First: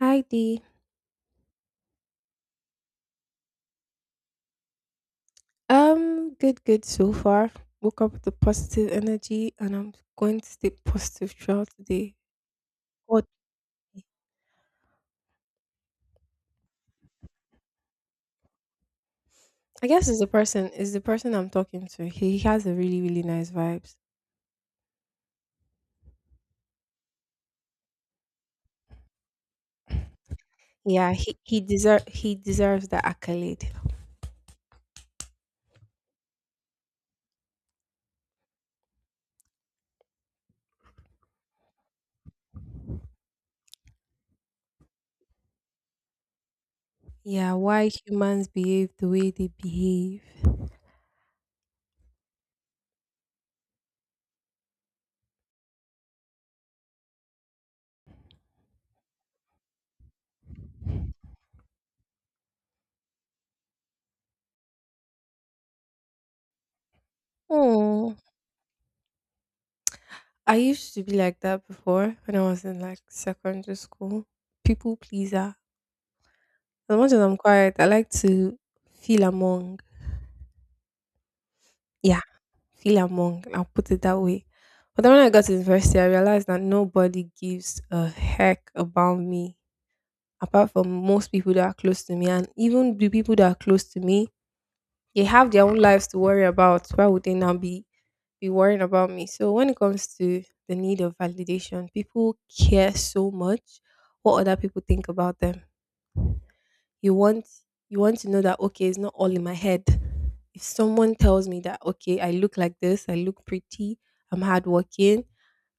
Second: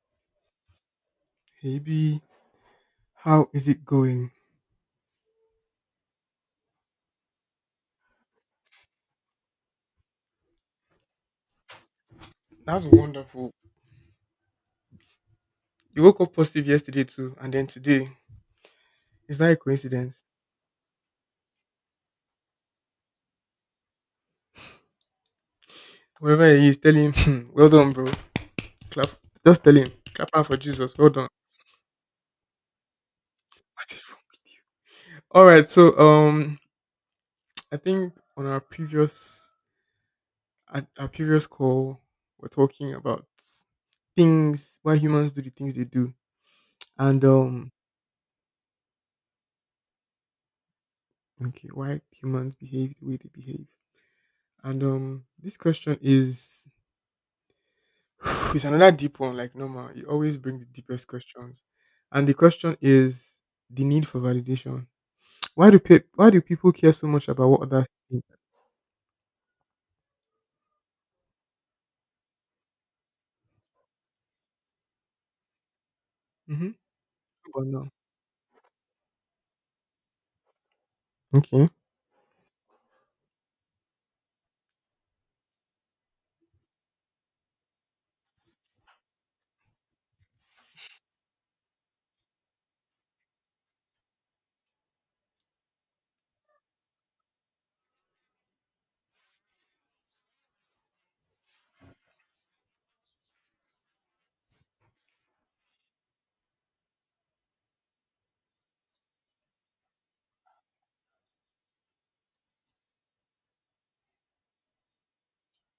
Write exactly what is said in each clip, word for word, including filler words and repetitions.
Hi Dee. Hey B, how is it going? Um, good, good so far. Woke up with the positive energy, and I'm going to stay positive throughout the day. That's What wonderful. You woke up positive yesterday too, and then today. Is that a I guess is coincidence? the person is the person I'm talking to. He, he has a really, really nice vibes. Whoever he is, tell him, "Hmm, well done, bro. Clap. Just tell him, clap out for Jesus. Well Yeah, done." he he deserve he deserves the accolade. What is wrong with you? All right. So, um, I think on our previous at our previous call, we're talking about things why humans do the things they do, and Yeah, um, why humans behave the way they behave. okay, why humans behave the way they behave. And um, this question is It's another deep one, like normal. You always bring the deepest questions, and the question is the need for validation. Why do pe- why do people care so much about what others Oh, think? I used to be like that before when I was in like secondary school. People pleaser. Mm-hmm. As much as I'm But quiet, I no. like to feel among. Okay. Yeah. Feel among, I'll put it that way. But then when I got to university, I realized that nobody gives a heck about me, apart from most people that are close to me. And even the people that are close to me, they have their own lives to worry about. Why would they now be, be worrying about me? So when it comes to the need of validation, people care so much what other people think about them. You want you want to know that okay, it's not all in my head. If someone tells me that okay, I look like this, I look pretty, I'm hardworking,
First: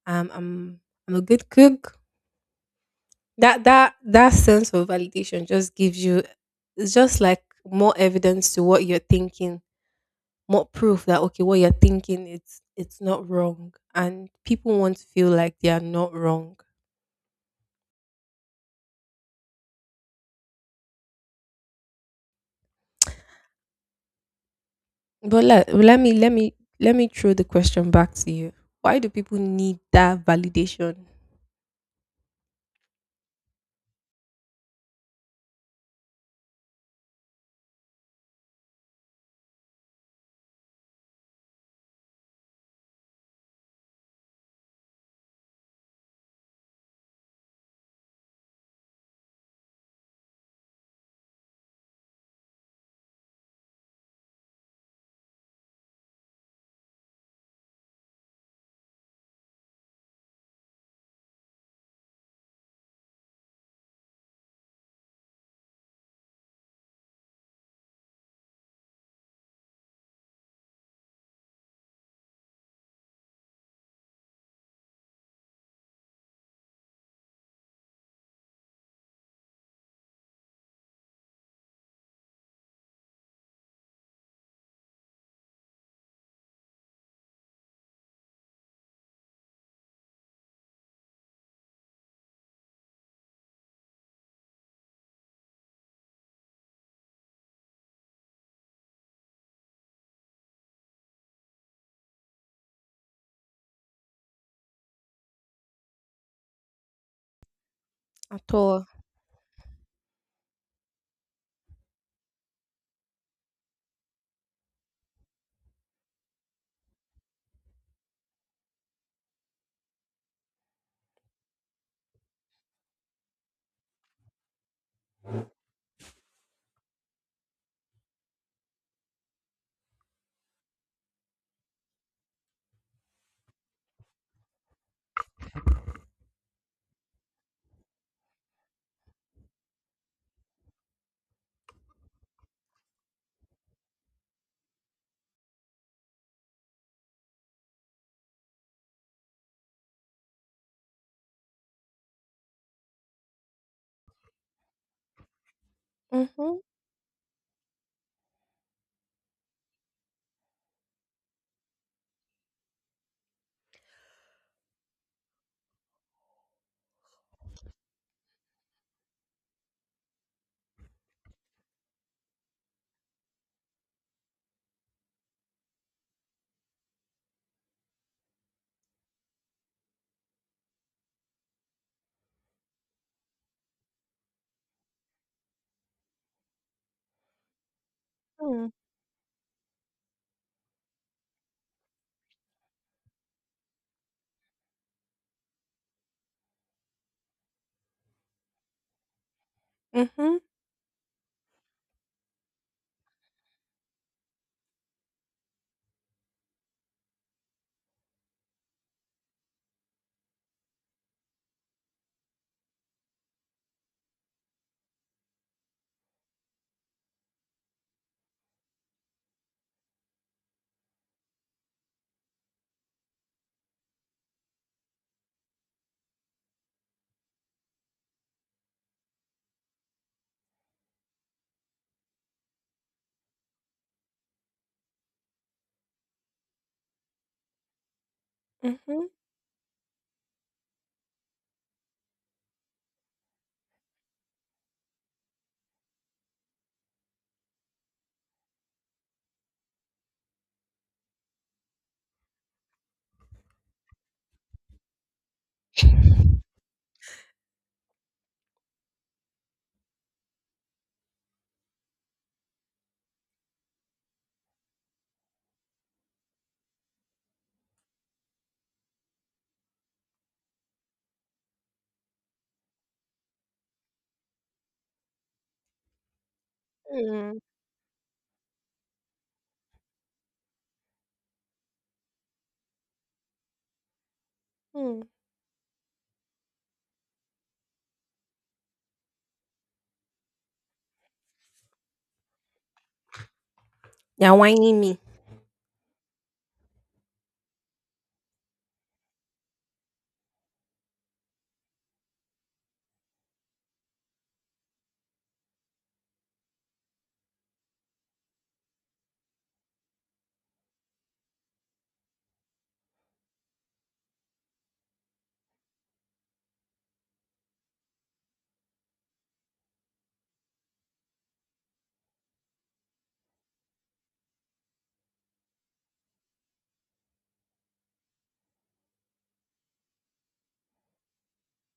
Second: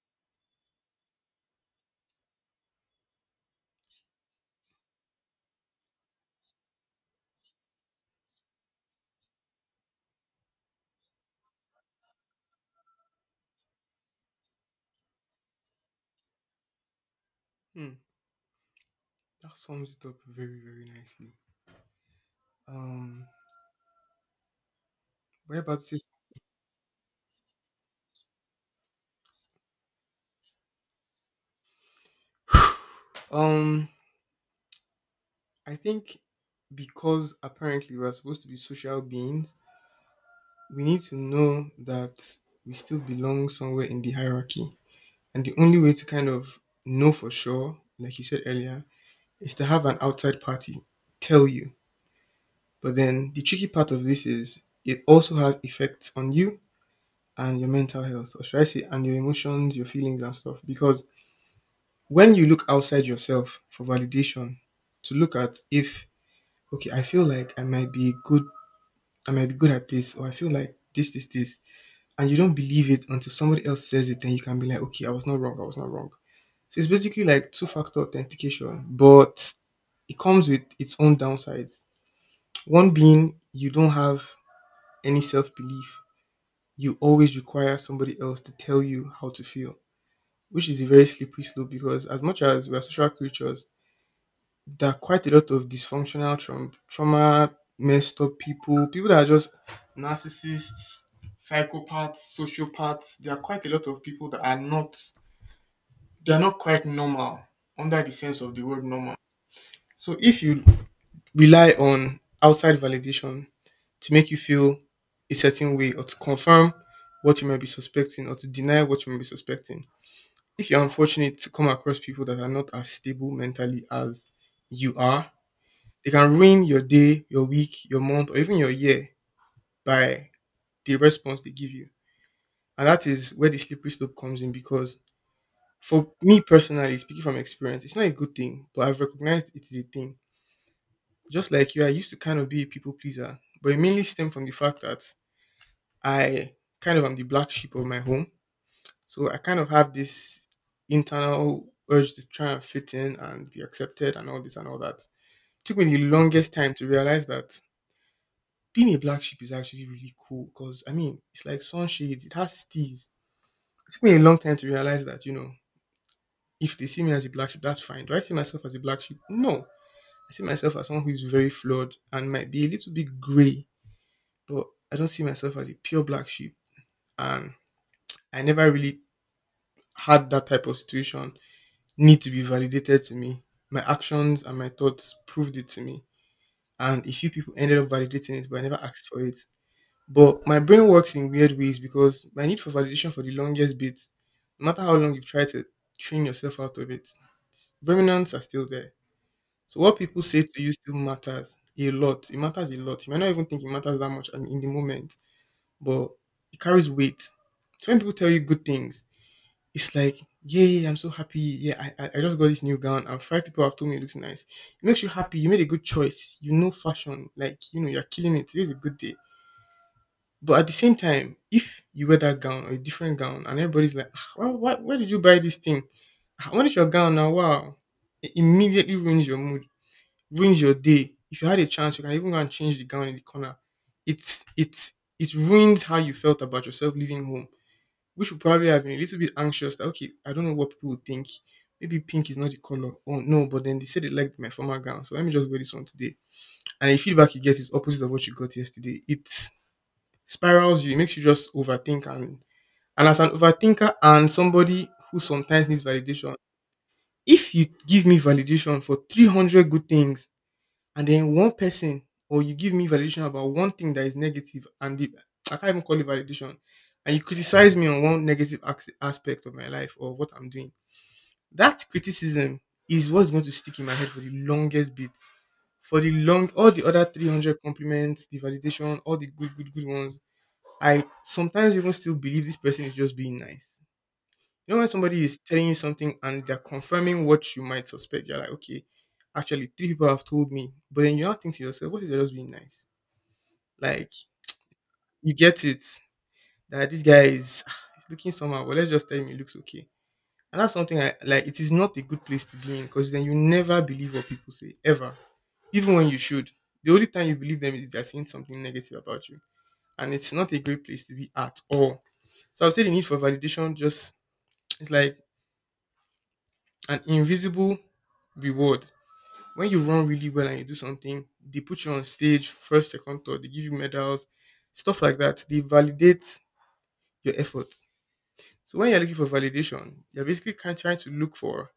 um, I'm I'm a good cook. That that that sense of validation just gives you it's just like more evidence to what you're thinking, more proof that okay, what you're thinking it's it's not wrong, and people want to feel like they are not wrong. Hmm. That sums it up very very nicely. Um, But what let about let this? me let me let me throw the question back to you. Why do people need that validation? Um, I think because apparently we're supposed to be social beings, we need to know that we still belong somewhere in the hierarchy, and the only way to kind of know for sure, like you said earlier, is to have an outside party tell you. But then the tricky part of this is it also has effects on you and your mental health, or should I say, and your emotions, your feelings, and stuff. Because when you look outside yourself for validation, to look at if okay, I feel like I might be good, I might be good at this, or I feel like this, this, this, and you don't believe it until somebody else says it, then you can be like, okay, I was not wrong, I was not wrong. So it's basically like two factor authentication, but it comes with its own downsides. One being you don't have any self belief, you always require somebody else to tell you how to feel, which is a very slippery slope because as much as we are social creatures, there are quite a lot of dysfunctional traum- trauma, messed up people, people that are just narcissists, psychopaths, sociopaths. There are quite a lot of people that are not they are not quite normal under the À sense of the word toa. normal. So if you rely on outside validation to make you feel a certain way or to confirm what you might be suspecting or to deny what you might be suspecting. If you're unfortunate to come across people that are not as stable mentally as you are, they can ruin your day, your week, your month, or even your year by the response they give you. And that is where the slippery slope comes in because for me personally, speaking from experience, it's not a good thing, but I've recognized it is a thing. Just like you, I used to kind of be a people pleaser, but it mainly stemmed from the fact that I kind of am the black sheep of my home. So I kind of have this internal urge to try and fit in and be accepted and all this and all that. Took me the longest Uhum, time to realize that being a black sheep is actually really cool because, I mean, it's like sunshades, it has steez. It took me a long time to realize that, you know, if they see me as a black sheep, that's fine. Do I see myself as a black sheep? No. I see myself as someone who is very flawed and might be a little bit gray, but I just see myself as a pure black sheep, and I never really had that type of situation need to be validated to me. My actions and my thoughts proved it to me, and a few people ended up validating it, but I hum. never asked for it. But my brain works in weird ways because my need for validation for the longest bit, no matter how long you've tried to train yourself out of it, remnants are still there. So what people Uhum, say to you still matters a lot. It matters a lot. You might not even think it matters that much, and in the moment, but it carries weight. So when people tell you good things, it's like, yay, I'm so happy. Yeah, I, I, I just got this new gown and five people have told me it looks nice. It makes you happy. You made a good choice. You know fashion. Like, you know, you're killing it. Today's a good day. But at the same time, if you wear that gown or a different gown and everybody's like, ah, why, why, where did you buy this thing? Ah, What is your gown now? Wow. It immediately ruins your mood, ruins your day. If you had a chance, you can even go and change the gown in the corner. It's it's it ruins how you felt about yourself leaving home, which would probably have been a mhm. little bit anxious that okay, I don't know what people would think. Maybe pink is not the color. Oh no, but then they said they liked my former gown, so let me just wear this one today. And the feedback you get is opposite of what you got yesterday. It spirals you, it makes you just overthink, and and as an overthinker and somebody who sometimes needs validation, if you give me validation for three hundred good things and then one person, or you give me validation about one thing that is negative, and the, I can't even call it validation, and you criticize me on one negative ax- aspect of my life or what I'm doing. That criticism is what's going to stick in my head for the longest bit. For the long, all the other Hum, three hundred compliments, the validation, all the good, good, good ones, I sometimes even still believe this person is just being nice. You know when hım. somebody is telling you something and they're confirming what you might suspect, you're like, okay, actually three people have told me, but then you now think to yourself, what if they're just being nice? Like, Ya, "whiny me." you get it that this guy is he's looking somehow, but let's just tell him he looks okay. And that's something I like. It is not a good place to be in because then you never believe what people say ever, even when you should. The only time you believe them is if they're saying something negative about you, and it's not a great place to be at all. So I would say the need for validation just it's like an invisible reward. When you run really well and you do something, they put you on stage first, second, third, they give you medals, stuff like that. They validate your effort. So when you're looking for validation, you're basically kind trying to look for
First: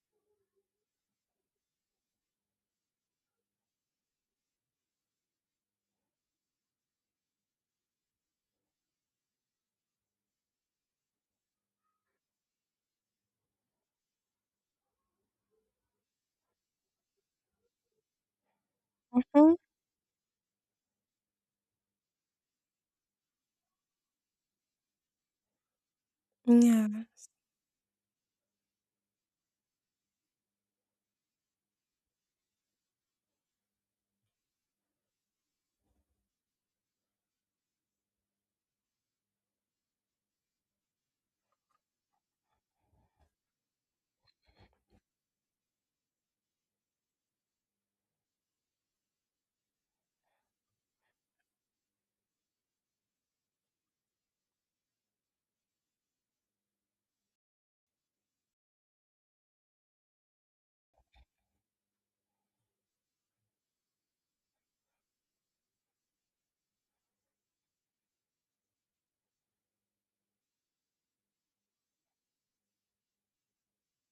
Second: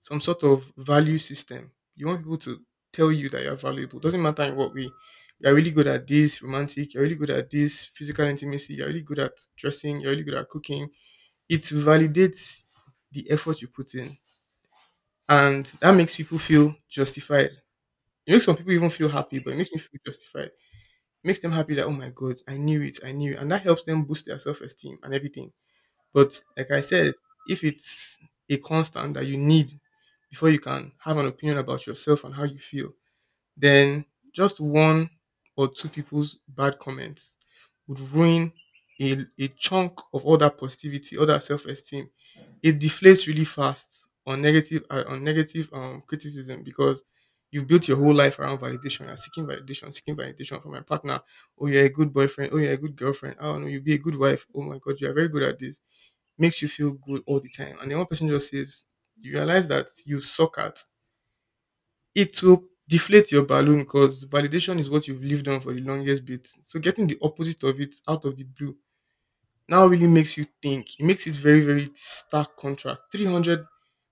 some sort of value system. You want people to tell you that you're valuable. Doesn't matter in what way. You're really good at this romantic, you're really good at this physical intimacy, you're really good at dressing, you're really good at cooking. It validates the effort you put in, and that makes people feel justified. It makes some people even feel happy, but it Mhm. makes me feel justified. It makes them happy that oh my god, I knew it, I knew it, and that helps them boost their self esteem and everything. But like I Yeah. said, if it's a constant that you need before you can have an opinion about yourself and how you feel, then just one or two people's bad comments would ruin a, a chunk of all that positivity, all that self esteem. It deflates really fast on negative uh, on negative um criticism because you've built your whole life around validation and seeking validation, seeking validation from my partner. Oh, you're a good boyfriend. Oh, you're a good girlfriend. Oh no, you'll be a good wife. Oh my god, you're very good at this. Makes you feel good all the time. And then one person just says, you realize that you suck at it, will deflate your balloon because validation is what you've lived on for the longest bit. So getting the opposite of it out of the blue now really makes you think. It makes it very, very stark contrast. three hundred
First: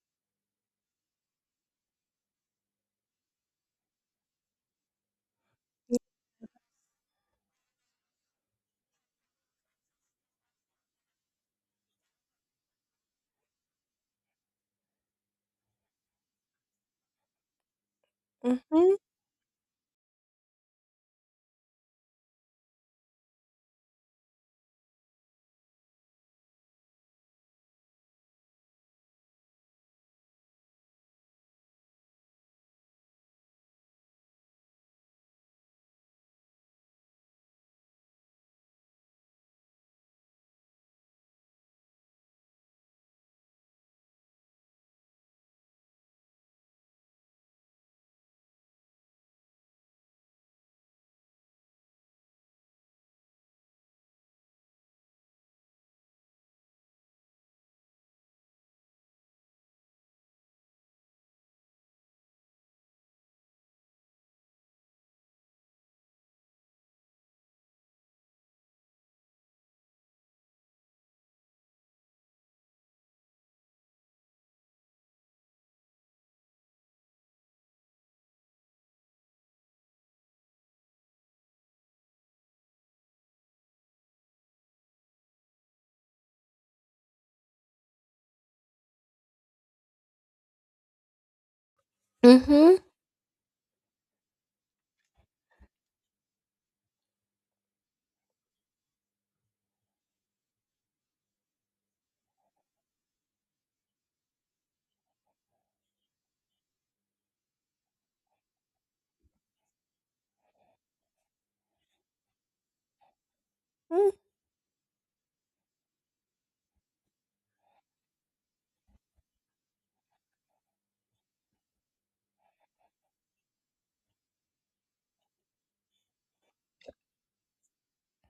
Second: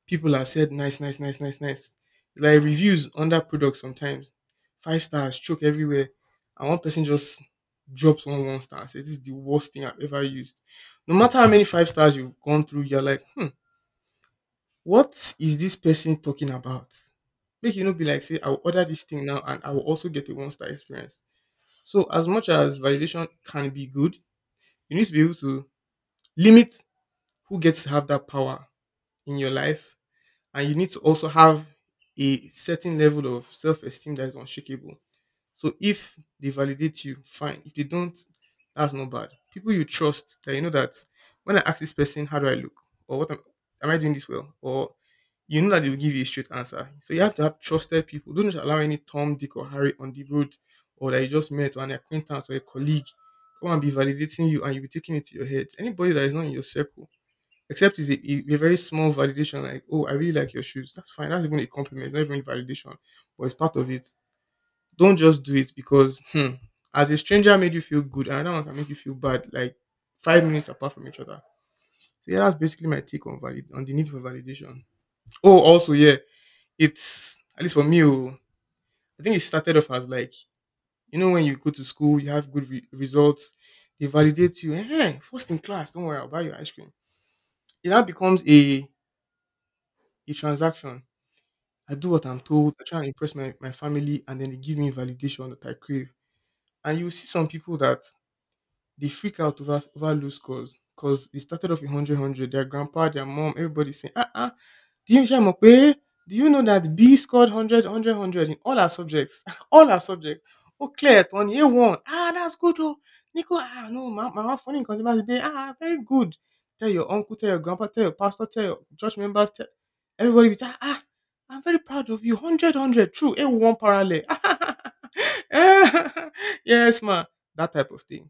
people have said nice, nice, nice, nice, nice. Like reviews under products sometimes. Five stars, choke everywhere. And one person just drops one one star and says, "This is the worst thing I've ever used." No matter how many five stars you've gone through, you're like, hmm, what is this person talking about? Make you no be like say I will order Mhm. this thing now and I will also get a one star experience. So as much as validation can be good, you need to be able to limit who gets to have that power in your life, and you need to also have a certain level of self esteem that is unshakable. So if they validate you, fine. If they don't, that's not bad. People you trust that you know that when I ask this person how do I look or what am, am I doing this well or you know that they will give you a straight answer. So you have to have trusted people. Don't just allow any Tom, Dick, or Harry on the road or that you just met or an acquaintance or a colleague come and be validating you and you'll be taking it to your head. Anybody that is not in your circle, except is a, a very small validation like, oh, I really like your shoes. That's fine. That's even a compliment. It's not even a validation, but it's part of it. Don't just do it because hmm, as a stranger made you feel good and another one can make you feel bad like five minutes apart from each other. So yeah, that's basically my take on valid on the need for validation. Oh, also yeah, it's at least for me. Oh, I think it started off as like you know when you go to school, you have good re- results, they validate you. Hey, first in class, don't worry, I'll buy you ice cream. It now becomes a a transaction. I do what I'm told. Mhm. I try and impress my, my family, and then they give me validation that I crave. And you see some people that they freak out over, over low scores because they started off with one hundred. Their grandpa, their mom, everybody saying, ah, ah, do you know, Shamope? Do you know that B scored one hundred in all our subjects? All our subjects. Oh, Claire, on year one. Ah, that's good. Oh, Nico, ah, no, my mama funny in consumer today. Ah, very good. Tell your uncle, tell your grandpa, tell your pastor, tell your church members, tell everybody. Be, ah, ah, I'm very proud of you. one hundred. True. A one parallel. Yes, ma. That type of thing,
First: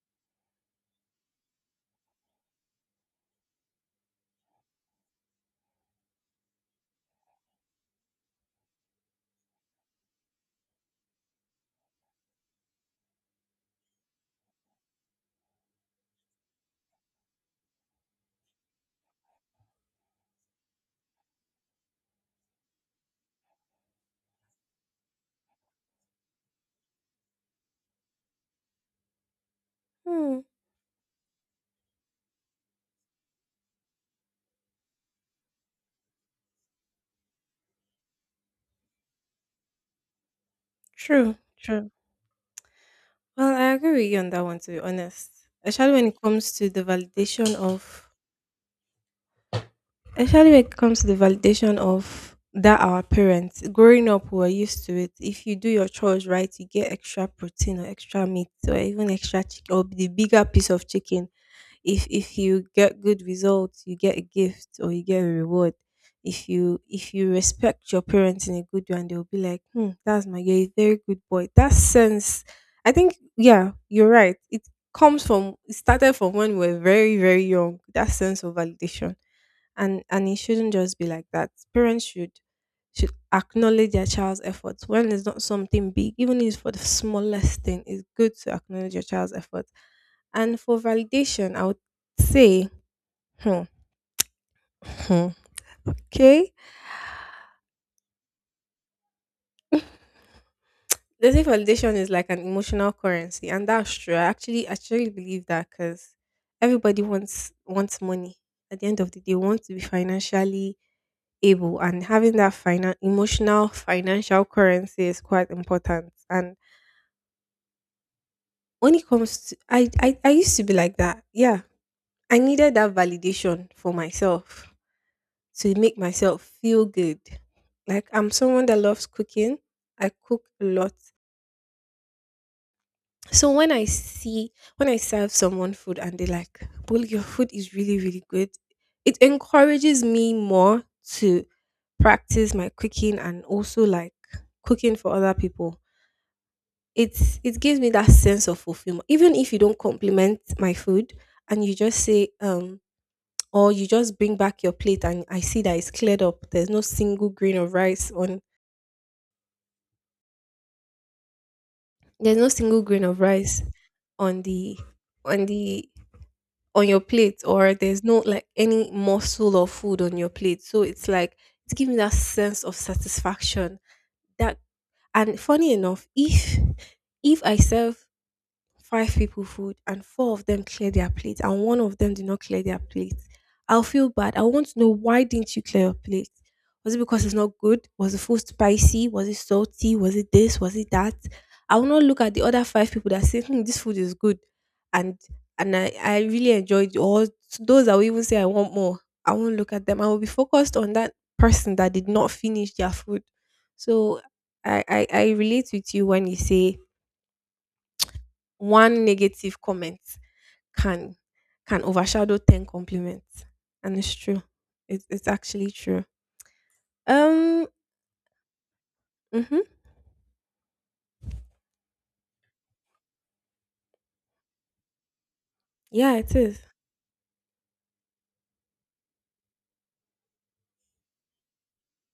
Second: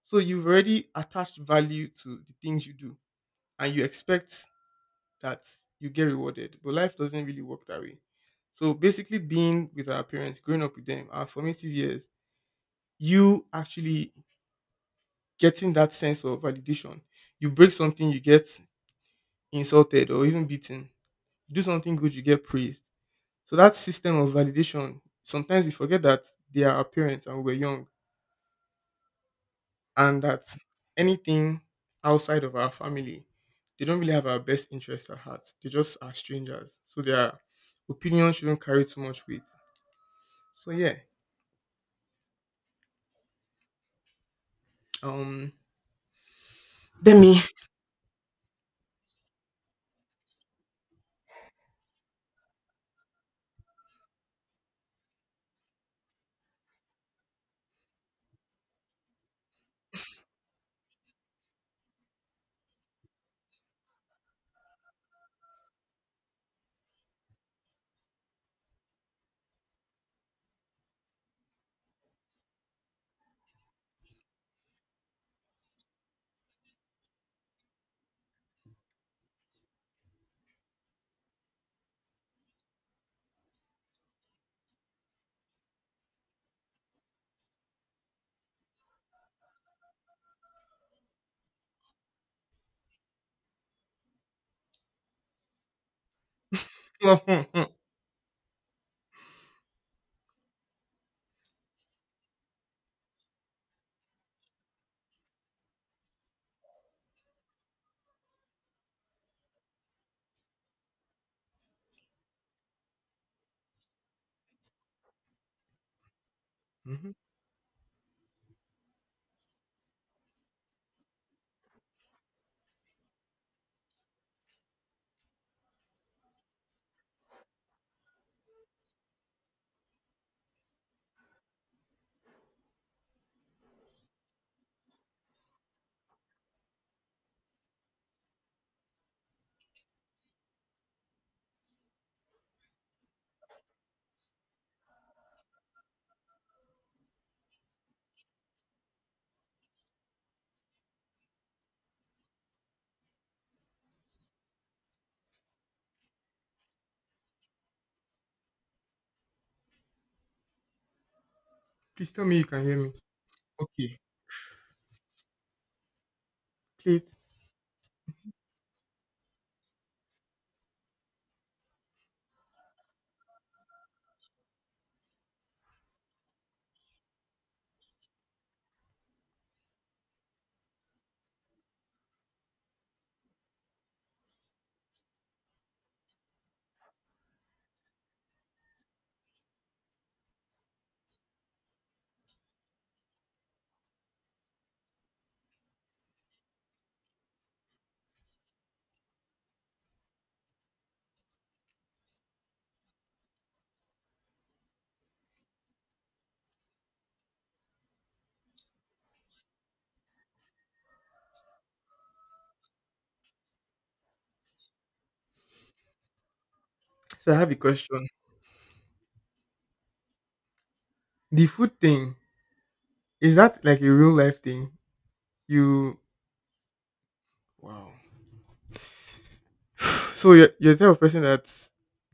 so you've already attached value to the things you do and you expect that you get rewarded, but life doesn't really work that way. So basically, being with our parents, growing up with them, our formative years, you actually getting that sense of validation. You break something, you get insulted or even beaten. You do something good, you get praised. So that system of validation, sometimes we forget that they are our parents and we're young and that Mhm. anything outside of our family, they don't really have our best interests at heart. They just are strangers, so their opinion shouldn't carry too much weight. So yeah, True, true. Well, I agree with you on that one, to be honest. um, Especially when it comes to the let me. validation of Especially when it comes to the validation of that our parents. Growing up, we were used to it. If you do your chores right, you get extra protein or extra meat or even extra chicken or the bigger piece of chicken. if if you get good results, you get a gift or you get a reward. If you if you respect your parents in a good way, and they'll be like, hmm, that's my you're a very good boy. That sense, I think yeah, you're right. It comes from it started from when we were very, very young, that sense of validation. And and it shouldn't just be like that. Parents should should acknowledge their child's efforts when it's not something big. Even if it's for the smallest thing, it's good to acknowledge your child's efforts. And for validation, I would say, hmm, hmm, okay. They say validation is like an emotional currency, and that's true. I actually actually believe that because everybody wants wants money. At the end of the day, want to be financially able, and having that final emotional financial currency is quite important. And Mhm. when it comes to, I I, I used to be like that. Yeah, I needed that validation for myself to make myself feel good. Like I'm someone that loves cooking. I cook a lot. So when I see when I serve someone food and they like, well, your food is really, really good, it encourages me more to practice my cooking and also like cooking for other people. It's it gives me that sense of fulfillment. Even if you don't compliment my food and you just say, um, or you just bring back your plate and I see that it's cleared up. There's no single grain of rice on Please tell me There's you no can hear single me. grain of rice Okay, on the on the on your please. plate, or there's no like any morsel of food on your plate. So it's like it's giving that sense of satisfaction that. And funny enough, if if I serve five people food and four of them clear their plate and one of them did not clear their plate, I'll feel bad. I want to know, why didn't you clear your plate? Was it because it's not good? Was the food spicy? Was it salty? Was it this? Was it that? I will not look at the other five people that say, hmm, this food is good, and and I I really enjoyed it, or those that will even say, I want more. I won't look at them. I will be focused on that person that did not finish their food. So i i, I relate with you when you say one negative comment can can overshadow ten compliments. And it's true. It's it's actually true. So I have a Um, question. mhm. The food thing, is that like a real life thing? You Yeah, it is. wow. So you're, you're the type of person that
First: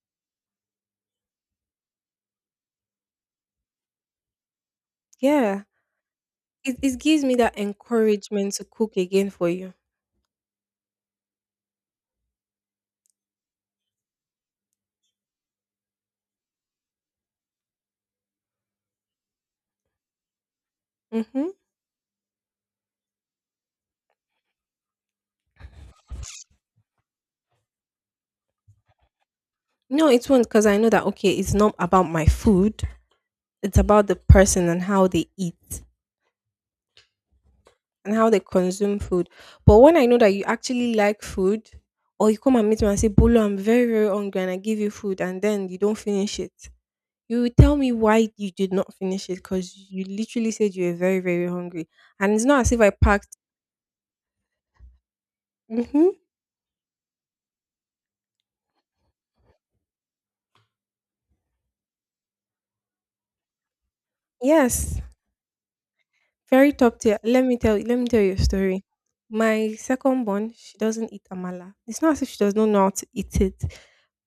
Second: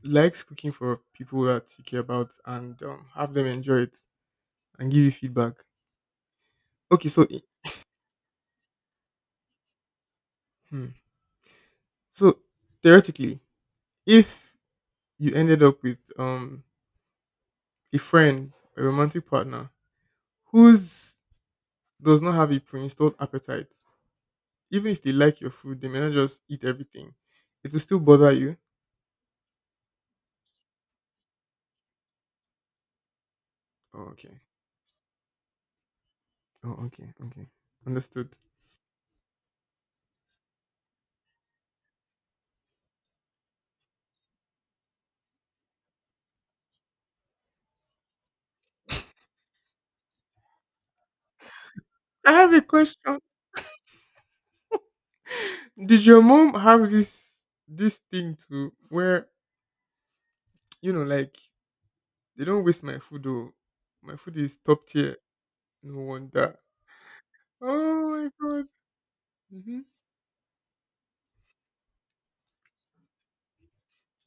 likes cooking for people that you care about and um, have them enjoy it and give you feedback. Yeah. It it Okay, gives so me i- that encouragement to cook again for you. hmm. so theoretically, if you ended up with um a friend, a romantic partner who's Mhm. does not have a pre-installed appetite, even if they like your food, they may not just eat everything. It will still bother you. No, it won't, because I know that okay, it's not about my food. It's about Oh, the okay. person and how they eat Oh, okay. Okay. and how Understood. they consume food. But when I know that you actually like food, or you come and meet me and say, Bolo, I'm very, very hungry, and I give you food and then you don't finish it, you will tell me why you did not finish it, because you literally said you were very, very hungry. I And it's have not a as if I question. packed. Did Hmm. your mom have this this thing to where you know, like they don't waste my food? Oh, my food is top Yes, tier. No wonder. very top tier. Let me tell you, let me tell Oh my you a god. story. My Mhm. second born, she doesn't eat amala. It's not as if she does not know how to eat it,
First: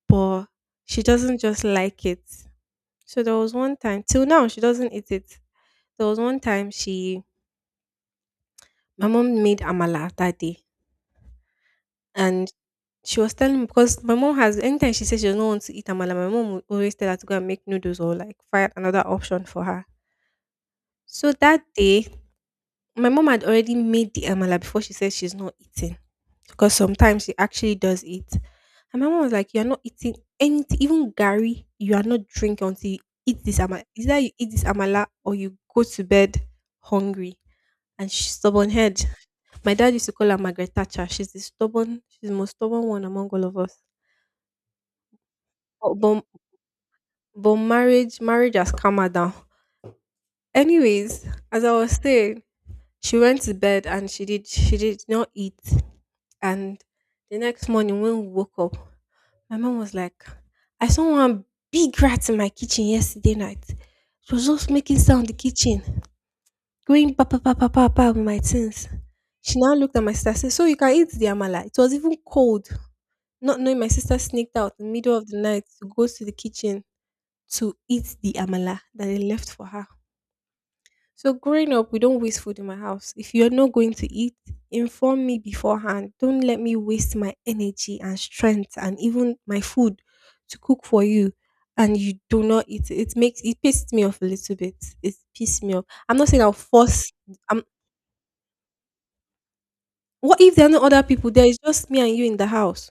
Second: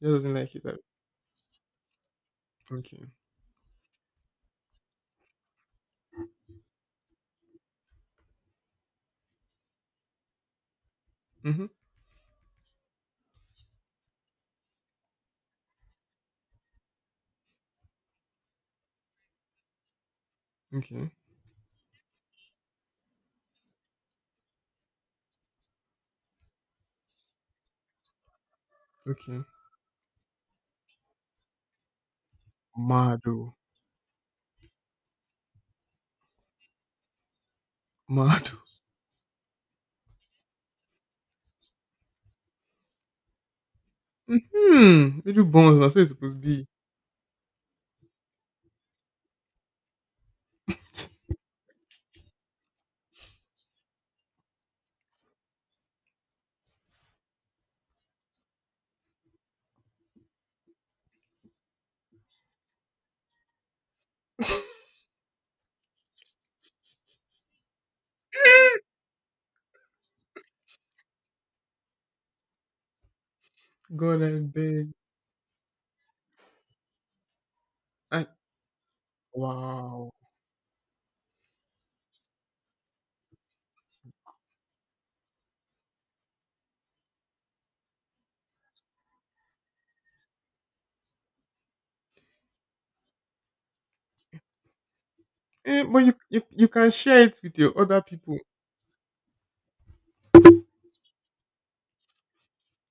She doesn't but like it. I- she doesn't just like it. Okay. So there was one time, till now, she doesn't eat it. There was one time she, My mom made amala that day. Mm-hmm. And. She was telling me, because my mom has, anytime she says she doesn't want to eat amala, my mom will always tell her to go and make noodles or like find another option for her. Okay. So that day, my mom had already made the amala before she said she's not eating, because sometimes she actually does eat. And my mom was Okay. like, "You're not eating anything, even gari. You are not drinking until you eat Mado. this amala. Either you eat this amala or you go to bed hungry." And she's Mado. stubborn head. My dad used to call her Margaret Thatcher. She's the stubborn. She's the most stubborn one among all of us. Mm-hmm. Little bones, that's But, what it's but supposed to be. But marriage, marriage has calmed her down. Anyways, as I was saying, she went to bed and she did she did not eat. And the next morning when we woke up, my mom was like, I saw one big rat in my kitchen yesterday night. She was just making sound in the kitchen, going pa pa pa pa pa pa with my things. She now looked at my sister and said, so you can eat the amala. It was even cold, not knowing my sister God, I sneaked out in beg. the middle of the night to go to the kitchen to eat I, the amala that they left for her. wow. So growing up, we don't waste food in my house. If you're not going to eat, inform me beforehand. Don't let me waste my energy and strength and even my food to cook for you and you do not eat it. It makes it pissed me off a little bit. It pissed me Eh, off. but you, I'm not you saying I'll you can force share it with um, your other people. what if there are no other people there? It's just me and you in the house.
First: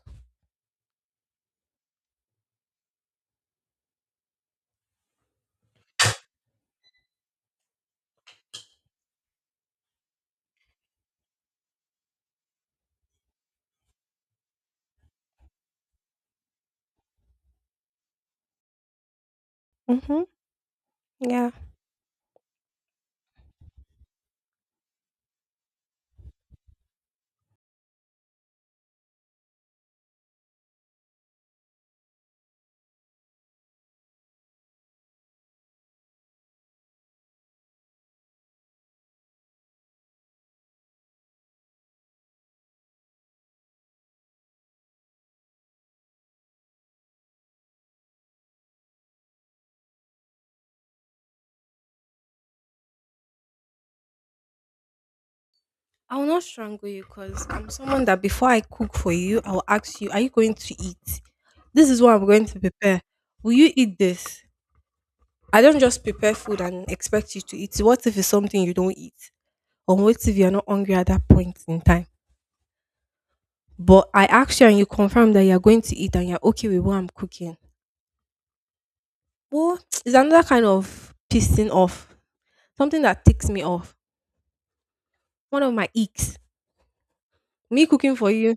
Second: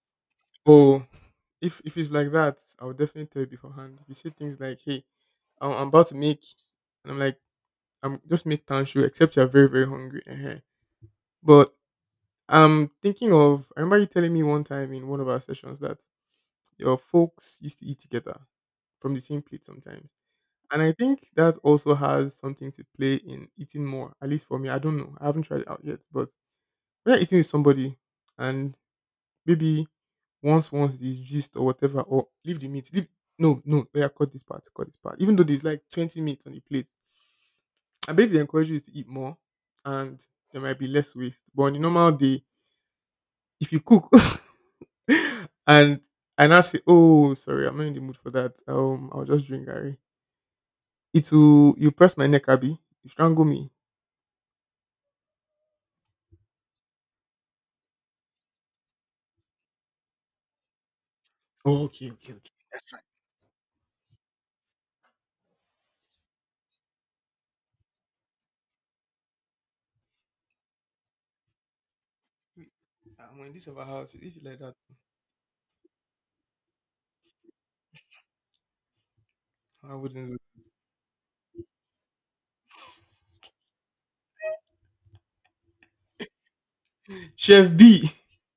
Oh, if if it's like that, I will definitely tell you beforehand. If you say things like, "Hey, I'm, I'm about to make," and I'm like, "I'm just make tanshu," except you're very very hungry. uh But I'm thinking of. I remember you telling me one time in one of our sessions that your folks used to eat together from the same plate sometimes. Mm-hmm. And I think Yeah. that also has something to play in eating more, at least for me. I don't know. I haven't tried it out yet. But when you're eating with somebody and maybe once once the gist or whatever, or leave the meat. Leave no, no, oh yeah, cut this part, cut this part. Even though there's like twenty meats on the plate. I bet they encourage you to eat more and there might be less waste. But on a normal day, if you cook and and I say, "Oh, sorry, I'm not in the mood for that. Um, I'll just drink Gary." It will you press my neck, Abby. You strangle me. I will not strangle you, because I'm someone that before I cook for you, I will ask you, are you going to eat? Oh, This is okay, what I'm okay, going okay. to prepare. Will you eat this? I don't just prepare food and expect you to eat it. What if it's something you don't eat? Or what if you're not hungry at that point in time? Wait, I'm in this other But house. I Is it like ask you that? and you confirm that you're going to eat and you're okay with what I'm cooking. Well, I it's wouldn't. another Do- kind of pissing off. Something that ticks me off. One of my icks. it. Chef Me B. cooking for you,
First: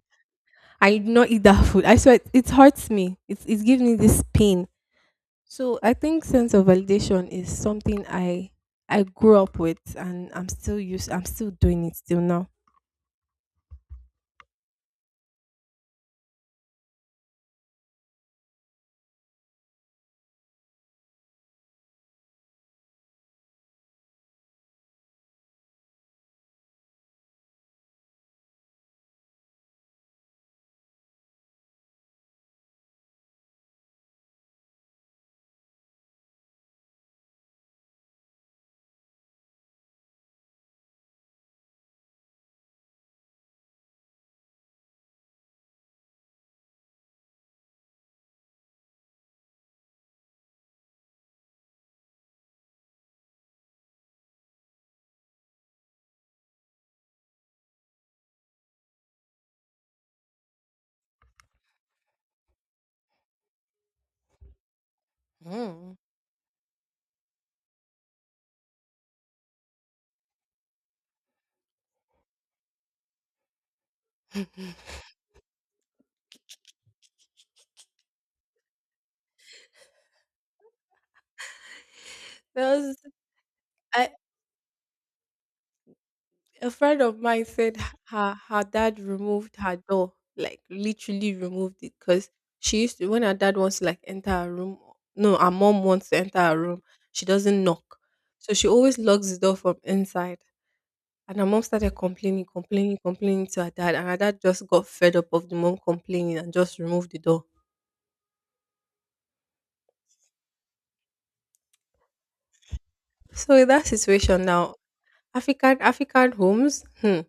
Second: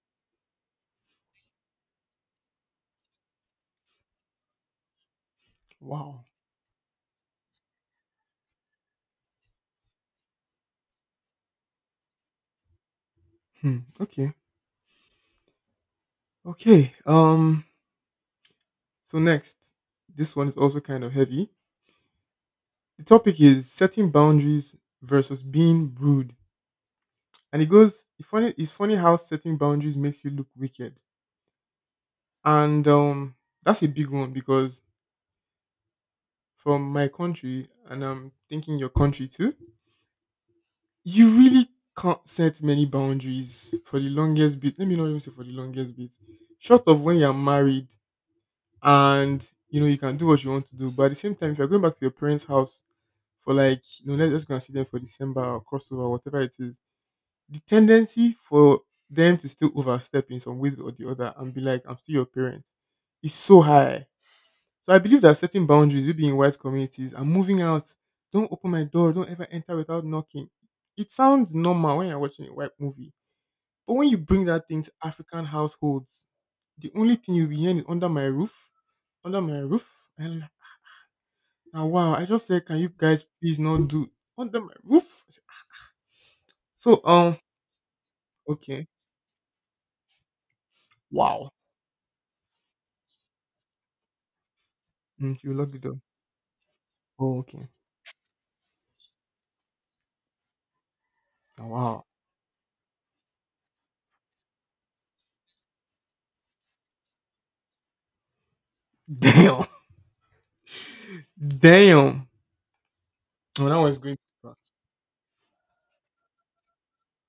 I do not eat that food. I swear, it, it hurts me. It, it gives me this pain. So I Wow. think sense of validation is something I I grew up with, and I'm still used I'm still doing it till now. Hmm. Okay. Okay. Um. So next, this one is also kind of heavy. The topic is setting boundaries versus being rude, and it goes. It's funny. It's funny how setting boundaries makes you look wicked, and um, that's a big one because from my country, and I'm thinking your country too. You really can't set many boundaries for the longest bit. Let me not even say for the longest bit. Short of when you're married and you know you can do what you want to do. But at the same time, if you're going back to your parents' house for like, you know, let's just go and see them for December or crossover, whatever it is, the tendency for them to still overstep in some ways or the other and be like, I'm still your parent, is so high. So I believe that setting Mm. boundaries, we being in white communities, and moving out, don't open my door, don't ever enter without knocking. It sounds normal when you're watching a white movie, but when you bring that thing to African households, the only thing you'll be hearing is under my roof, under my roof, and I'm like, "Ah, wow, I just said, can There you was guys please not do I, under my roof?" a So friend of um, mine said h- her her okay, dad removed her door, like literally wow, removed it, because she used to, when her dad wants to like enter her room. mm, No, she her will lock the mom door. wants to enter her room, she Oh, doesn't okay. knock, so she always locks the door from inside. And her mom Ah, started wow, complaining, complaining, complaining to her dad, and her dad just got fed up of the mom complaining and just removed the door. damn, damn. So Oh, in that that was going to. situation Ah, now, African African homes, hmm,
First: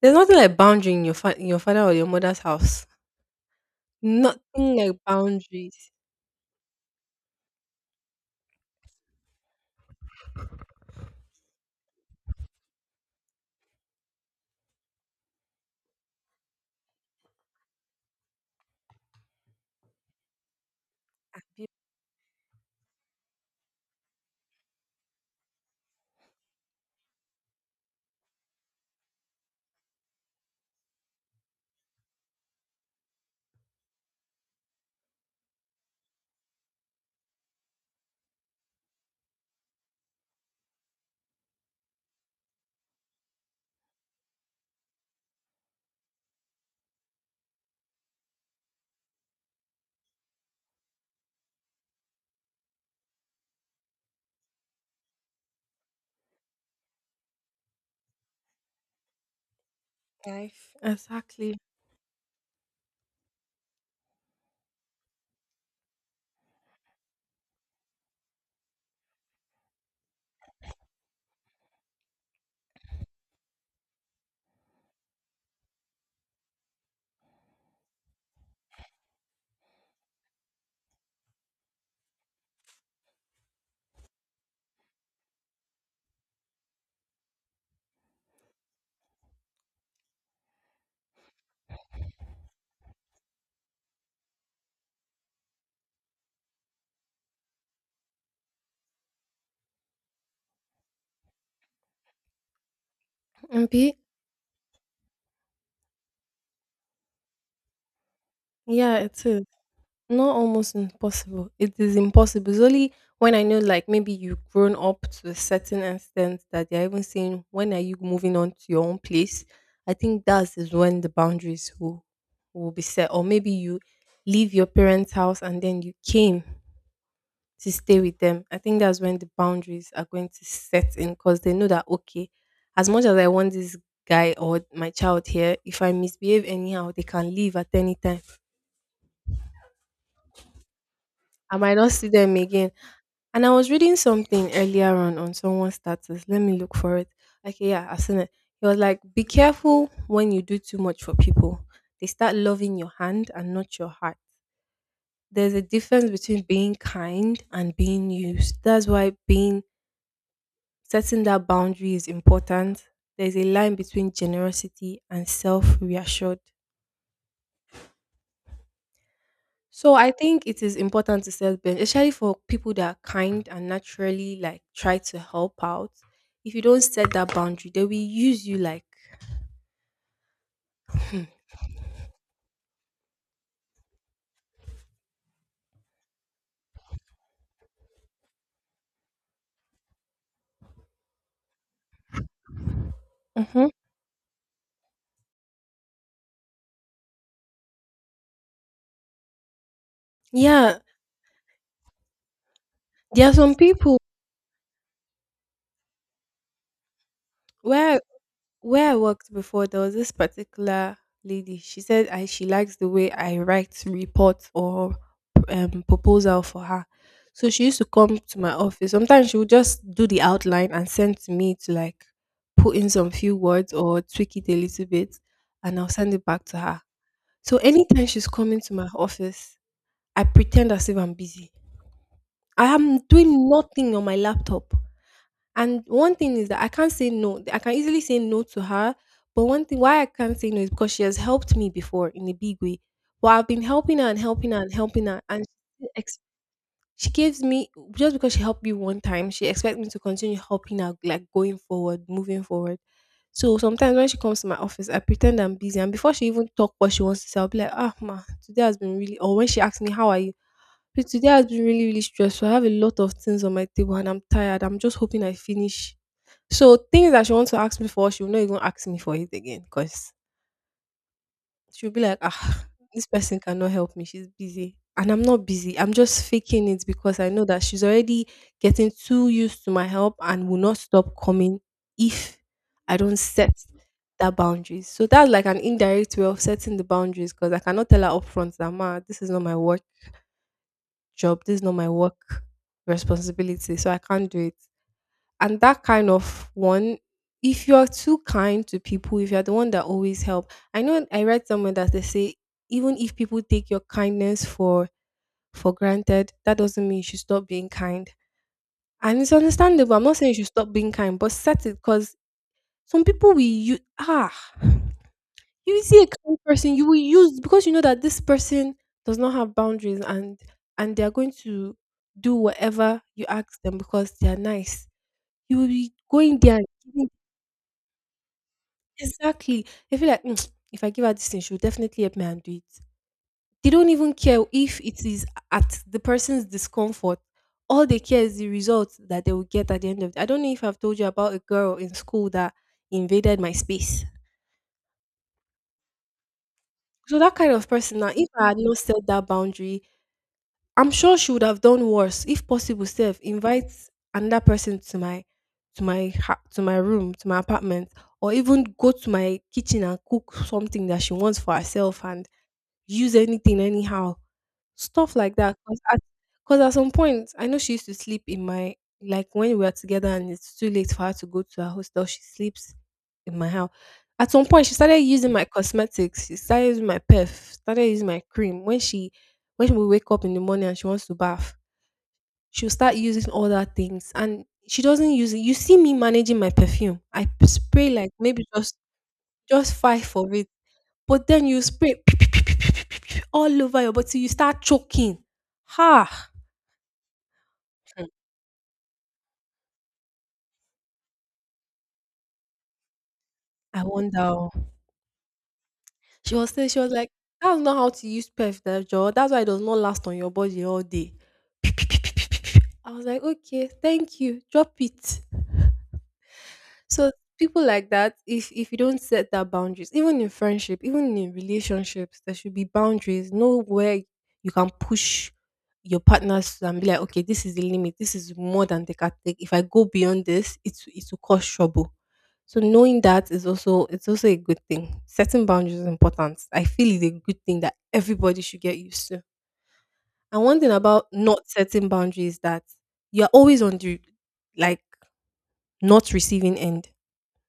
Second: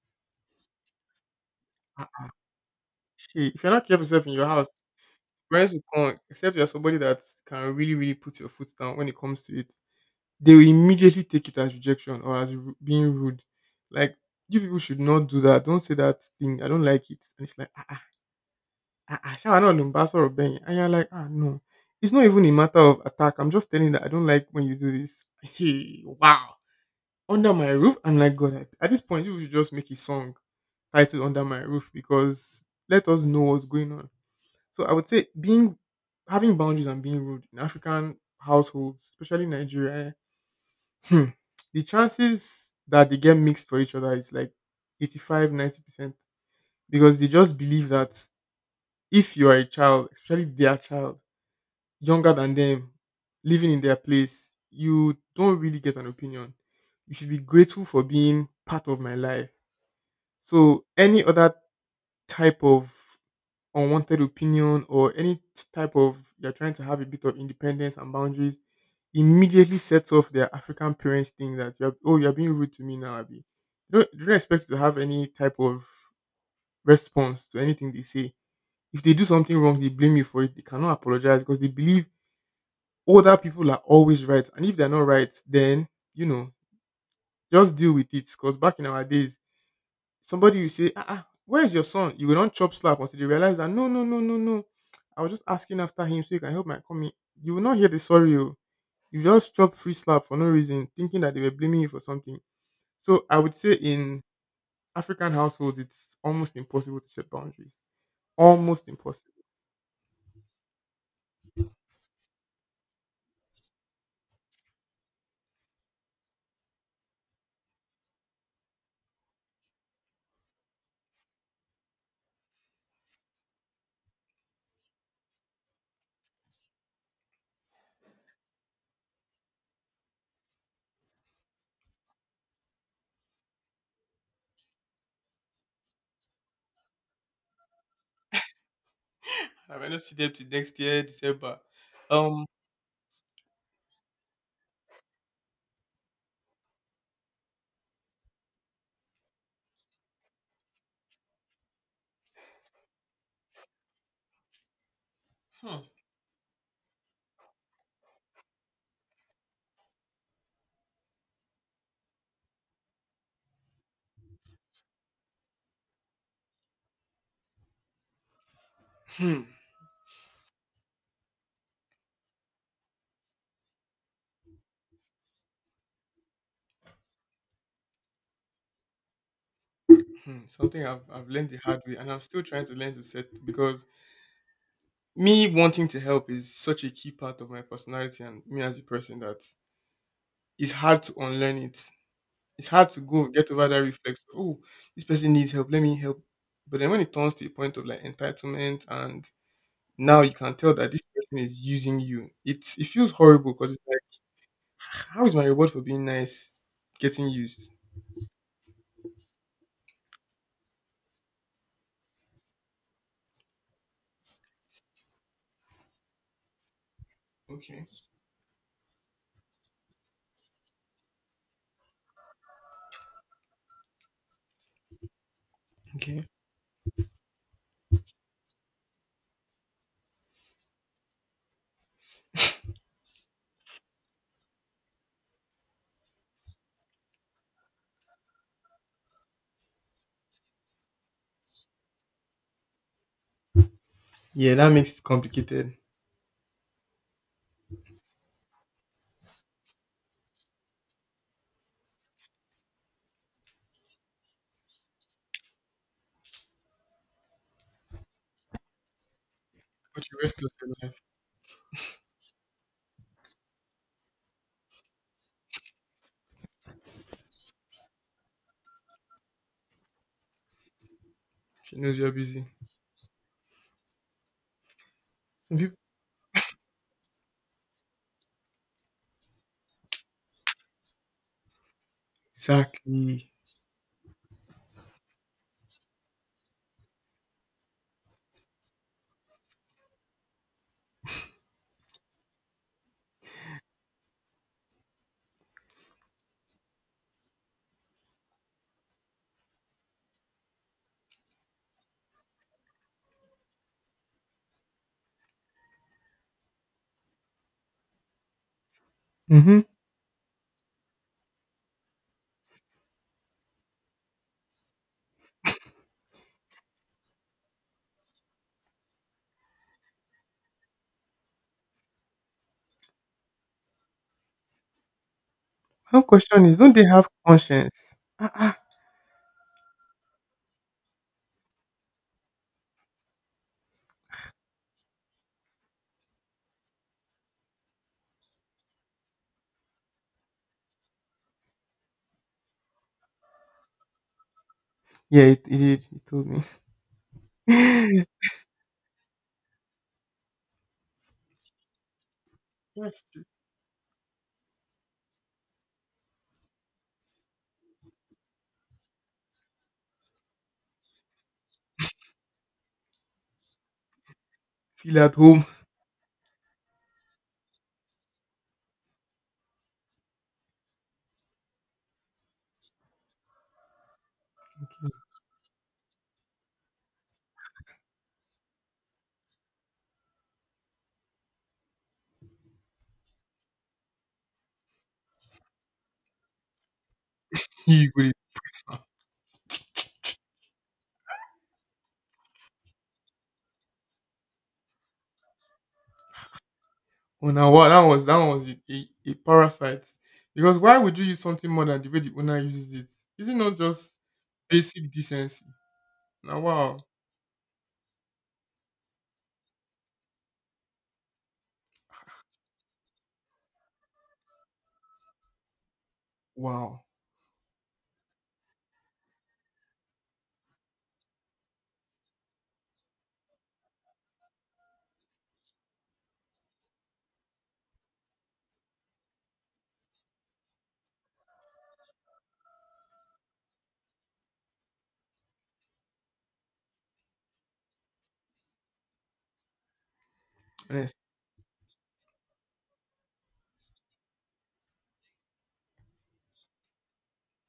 there's nothing like boundary in your fa- in your father or your ah, mother's house. shit, if you're not careful yourself in your house, Nothing like parents will boundaries. come, except you're somebody that can really, really put your foot down when it comes to it. They will immediately take it as rejection or as ru- being rude. Like, you people should not do that. Don't say that thing. I don't like it. And it's like, ah ah ah ah. Shall I not lumbass or bang? And you're like, ah no. Be It's not even a matter of attack. I'm just telling you that I don't like when you do this. Hey, wow. Under my roof, I'm like, God. I- At this point, you should just make a song titled "Under My Roof" because let us know what's going on. So I would say being having boundaries and being rude in African households, especially Nigeria, eh, hmm, the chances that they get mixed for each other is like eighty-five, ninety percent, because they just believe that if you are a child, especially their child, younger than them, living in their place, you don't really get an opinion. You should be grateful for being part of my life. life. So any other Exactly. type of unwanted opinion or any type of you're trying to have a bit of independence and boundaries immediately sets off their African parents thing that you're oh you're being rude to me now, Abby. They don't, they don't expect you to have any type of response to anything they say. If they do something wrong, they blame you for it. They cannot apologize because they believe older people are always right. And if they're not right, then you know, just deal with it. Because back in our days, somebody will say, "Ah ah, where is your son?" You will not chop slap until you realize that no, no, no, no, no. I was just asking after him so you can help my coming. You will not hear the sorry. Oh. You just chop free slap for no reason, thinking that they were blaming you for something. So I would And say be in African households, it's almost impossible to set boundaries. Almost yeah, it impossible. is. Not almost impossible. It is impossible. It's only when I know, like, maybe you've grown up to a certain extent that they're even saying, when are you moving on to your own place? I think that is when the boundaries will will be set. Or maybe you leave your parents' house and then you came to stay with them. I think that's when the boundaries are going to set in, because they know that, okay, as much as I want this guy or my child here, if I misbehave anyhow, they can leave at any time. I may not see them till next year, I December. might not see them Um, again. And I was reading something earlier on on someone's status. Let me look for it. Okay, yeah, I've seen it. It was like, be careful when you do too much for people. They start loving your hand and not your heart. There's a hmm, difference between being kind and being used. That's why being setting that boundary is important. There's a line between generosity and self reassured. hmm, So I think it is important to set boundaries, especially for people that are kind and naturally, like, try to help out. If you don't set that boundary, they will use you, like, hmm. Something I've, I've learned the hard way, and I'm still trying to learn to set, because me wanting to help is such a key part of my personality and me as a person that it's hard to unlearn it. It's hard to go get over mhm, that reflex. Of, oh, this person needs help. Let me help. But then when it turns to a point of like entitlement and now you can tell yeah. that this person is using you. It's it feels There are horrible some because it's people like "Ah, how is my reward for being nice getting used?" where where I worked before, there was this particular lady. She said I she likes the way I write report or um, proposal for her. So she used Okay. to come to my office. Sometimes she would just do the outline and send to me to, like, put in some few words or tweak it a little bit, and I'll send Okay. it back to her. So anytime she's coming to my office, I pretend as if I'm busy. I am doing nothing on my laptop. And one thing is that I can't say no. I can easily say no to her, but one thing why I can't say no is because she has helped me before in a big way. But I've been helping her and helping Yeah, her that and makes it helping her, and complicated. she, ex- she gives me, just because she helped me one time, she expects me to continue helping her, like going forward, moving forward. So sometimes when she comes to my office, I pretend I'm busy, and before she even talk what she wants to say, I'll be like, "Ah, ma, today has been really." Or when she asks me, But "How you are you? rest of your life. Please, today has been really, really stressful. I have a lot of things on my table, and I'm tired. I'm just hoping I finish," so things that she wants to ask me for, she will not even ask me for it again, because She she'll knows be you're like, busy. ah, this person cannot help me, she's busy. And I'm not Some people. busy, I'm just faking it because I know that she's already getting too used to my help and will not stop coming if I don't Exactly. set that boundaries. So that's like an indirect way of setting the boundaries, because I cannot tell her upfront that, ma, this is not my work job, this is not my work responsibility, so I can't do it. And that kind of one, if you're too kind to people, if you're the one that always help, I know I read somewhere that they say, even if people take your kindness for for granted that doesn't mean you should stop being kind. And it's Mm-hmm. understandable, I'm not saying you should stop being kind, but set it, because some people, we you ah you see a kind person, you will use, because you know that this person does not have boundaries, and and they are going to do whatever you ask them because they are nice. You will be One going question is, there don't they have and conscience? Ah, ah. exactly. I feel like, "Mm, if I give her this thing, she'll definitely help me and do it." They don't even care if it is at the person's discomfort. All they care is the result that they will get at the end of it. I don't know if I've told you about a girl in school that invaded my space. Yeah, it, it did. He told me. So that kind of person now, if I had not set that boundary, I'm sure she would have done worse. If possible, Just self to invite another person to my to my ha- to my room, to my apartment, or even go to my kitchen and cook something that she wants for herself and use anything anyhow, Feel at stuff like home. that. Because at, 'cause at some point, I know she used to sleep in my, like, when we are together and it's too late for her to go to her hostel, she sleeps in my house. At some point, she started using my cosmetics. She started using my perf, started using my cream. When she, when we wake up in the morning and she wants to bath, she'll start using all that things. And she doesn't use it. You see me managing my perfume. I p- You spray go like dey maybe press just am. just five of it, but then you spray all over your body till you start choking. Ha! On a wall. That was that one was a, a, a parasite. Because why would you use something more than the way the owner uses it? Is it not I just wonder. Oh. basic decency? She Now was saying, wow, she was like, that's not how to use perfector. That's why it does not last on your body all day. I was like, okay, thank you. Drop it. wow. So people like that, if if you don't set that boundaries, even in friendship, even in relationships, there should be boundaries. Know where you can push your partners and be like, okay, this is the limit. This is more than they can take. If I go beyond this, it it will cause trouble. So knowing that is also it's also a good thing. Setting boundaries is important. I feel it's a good thing that everybody should get used to. And one thing Yes, about not setting boundaries is that you're always on the, like, not receiving end.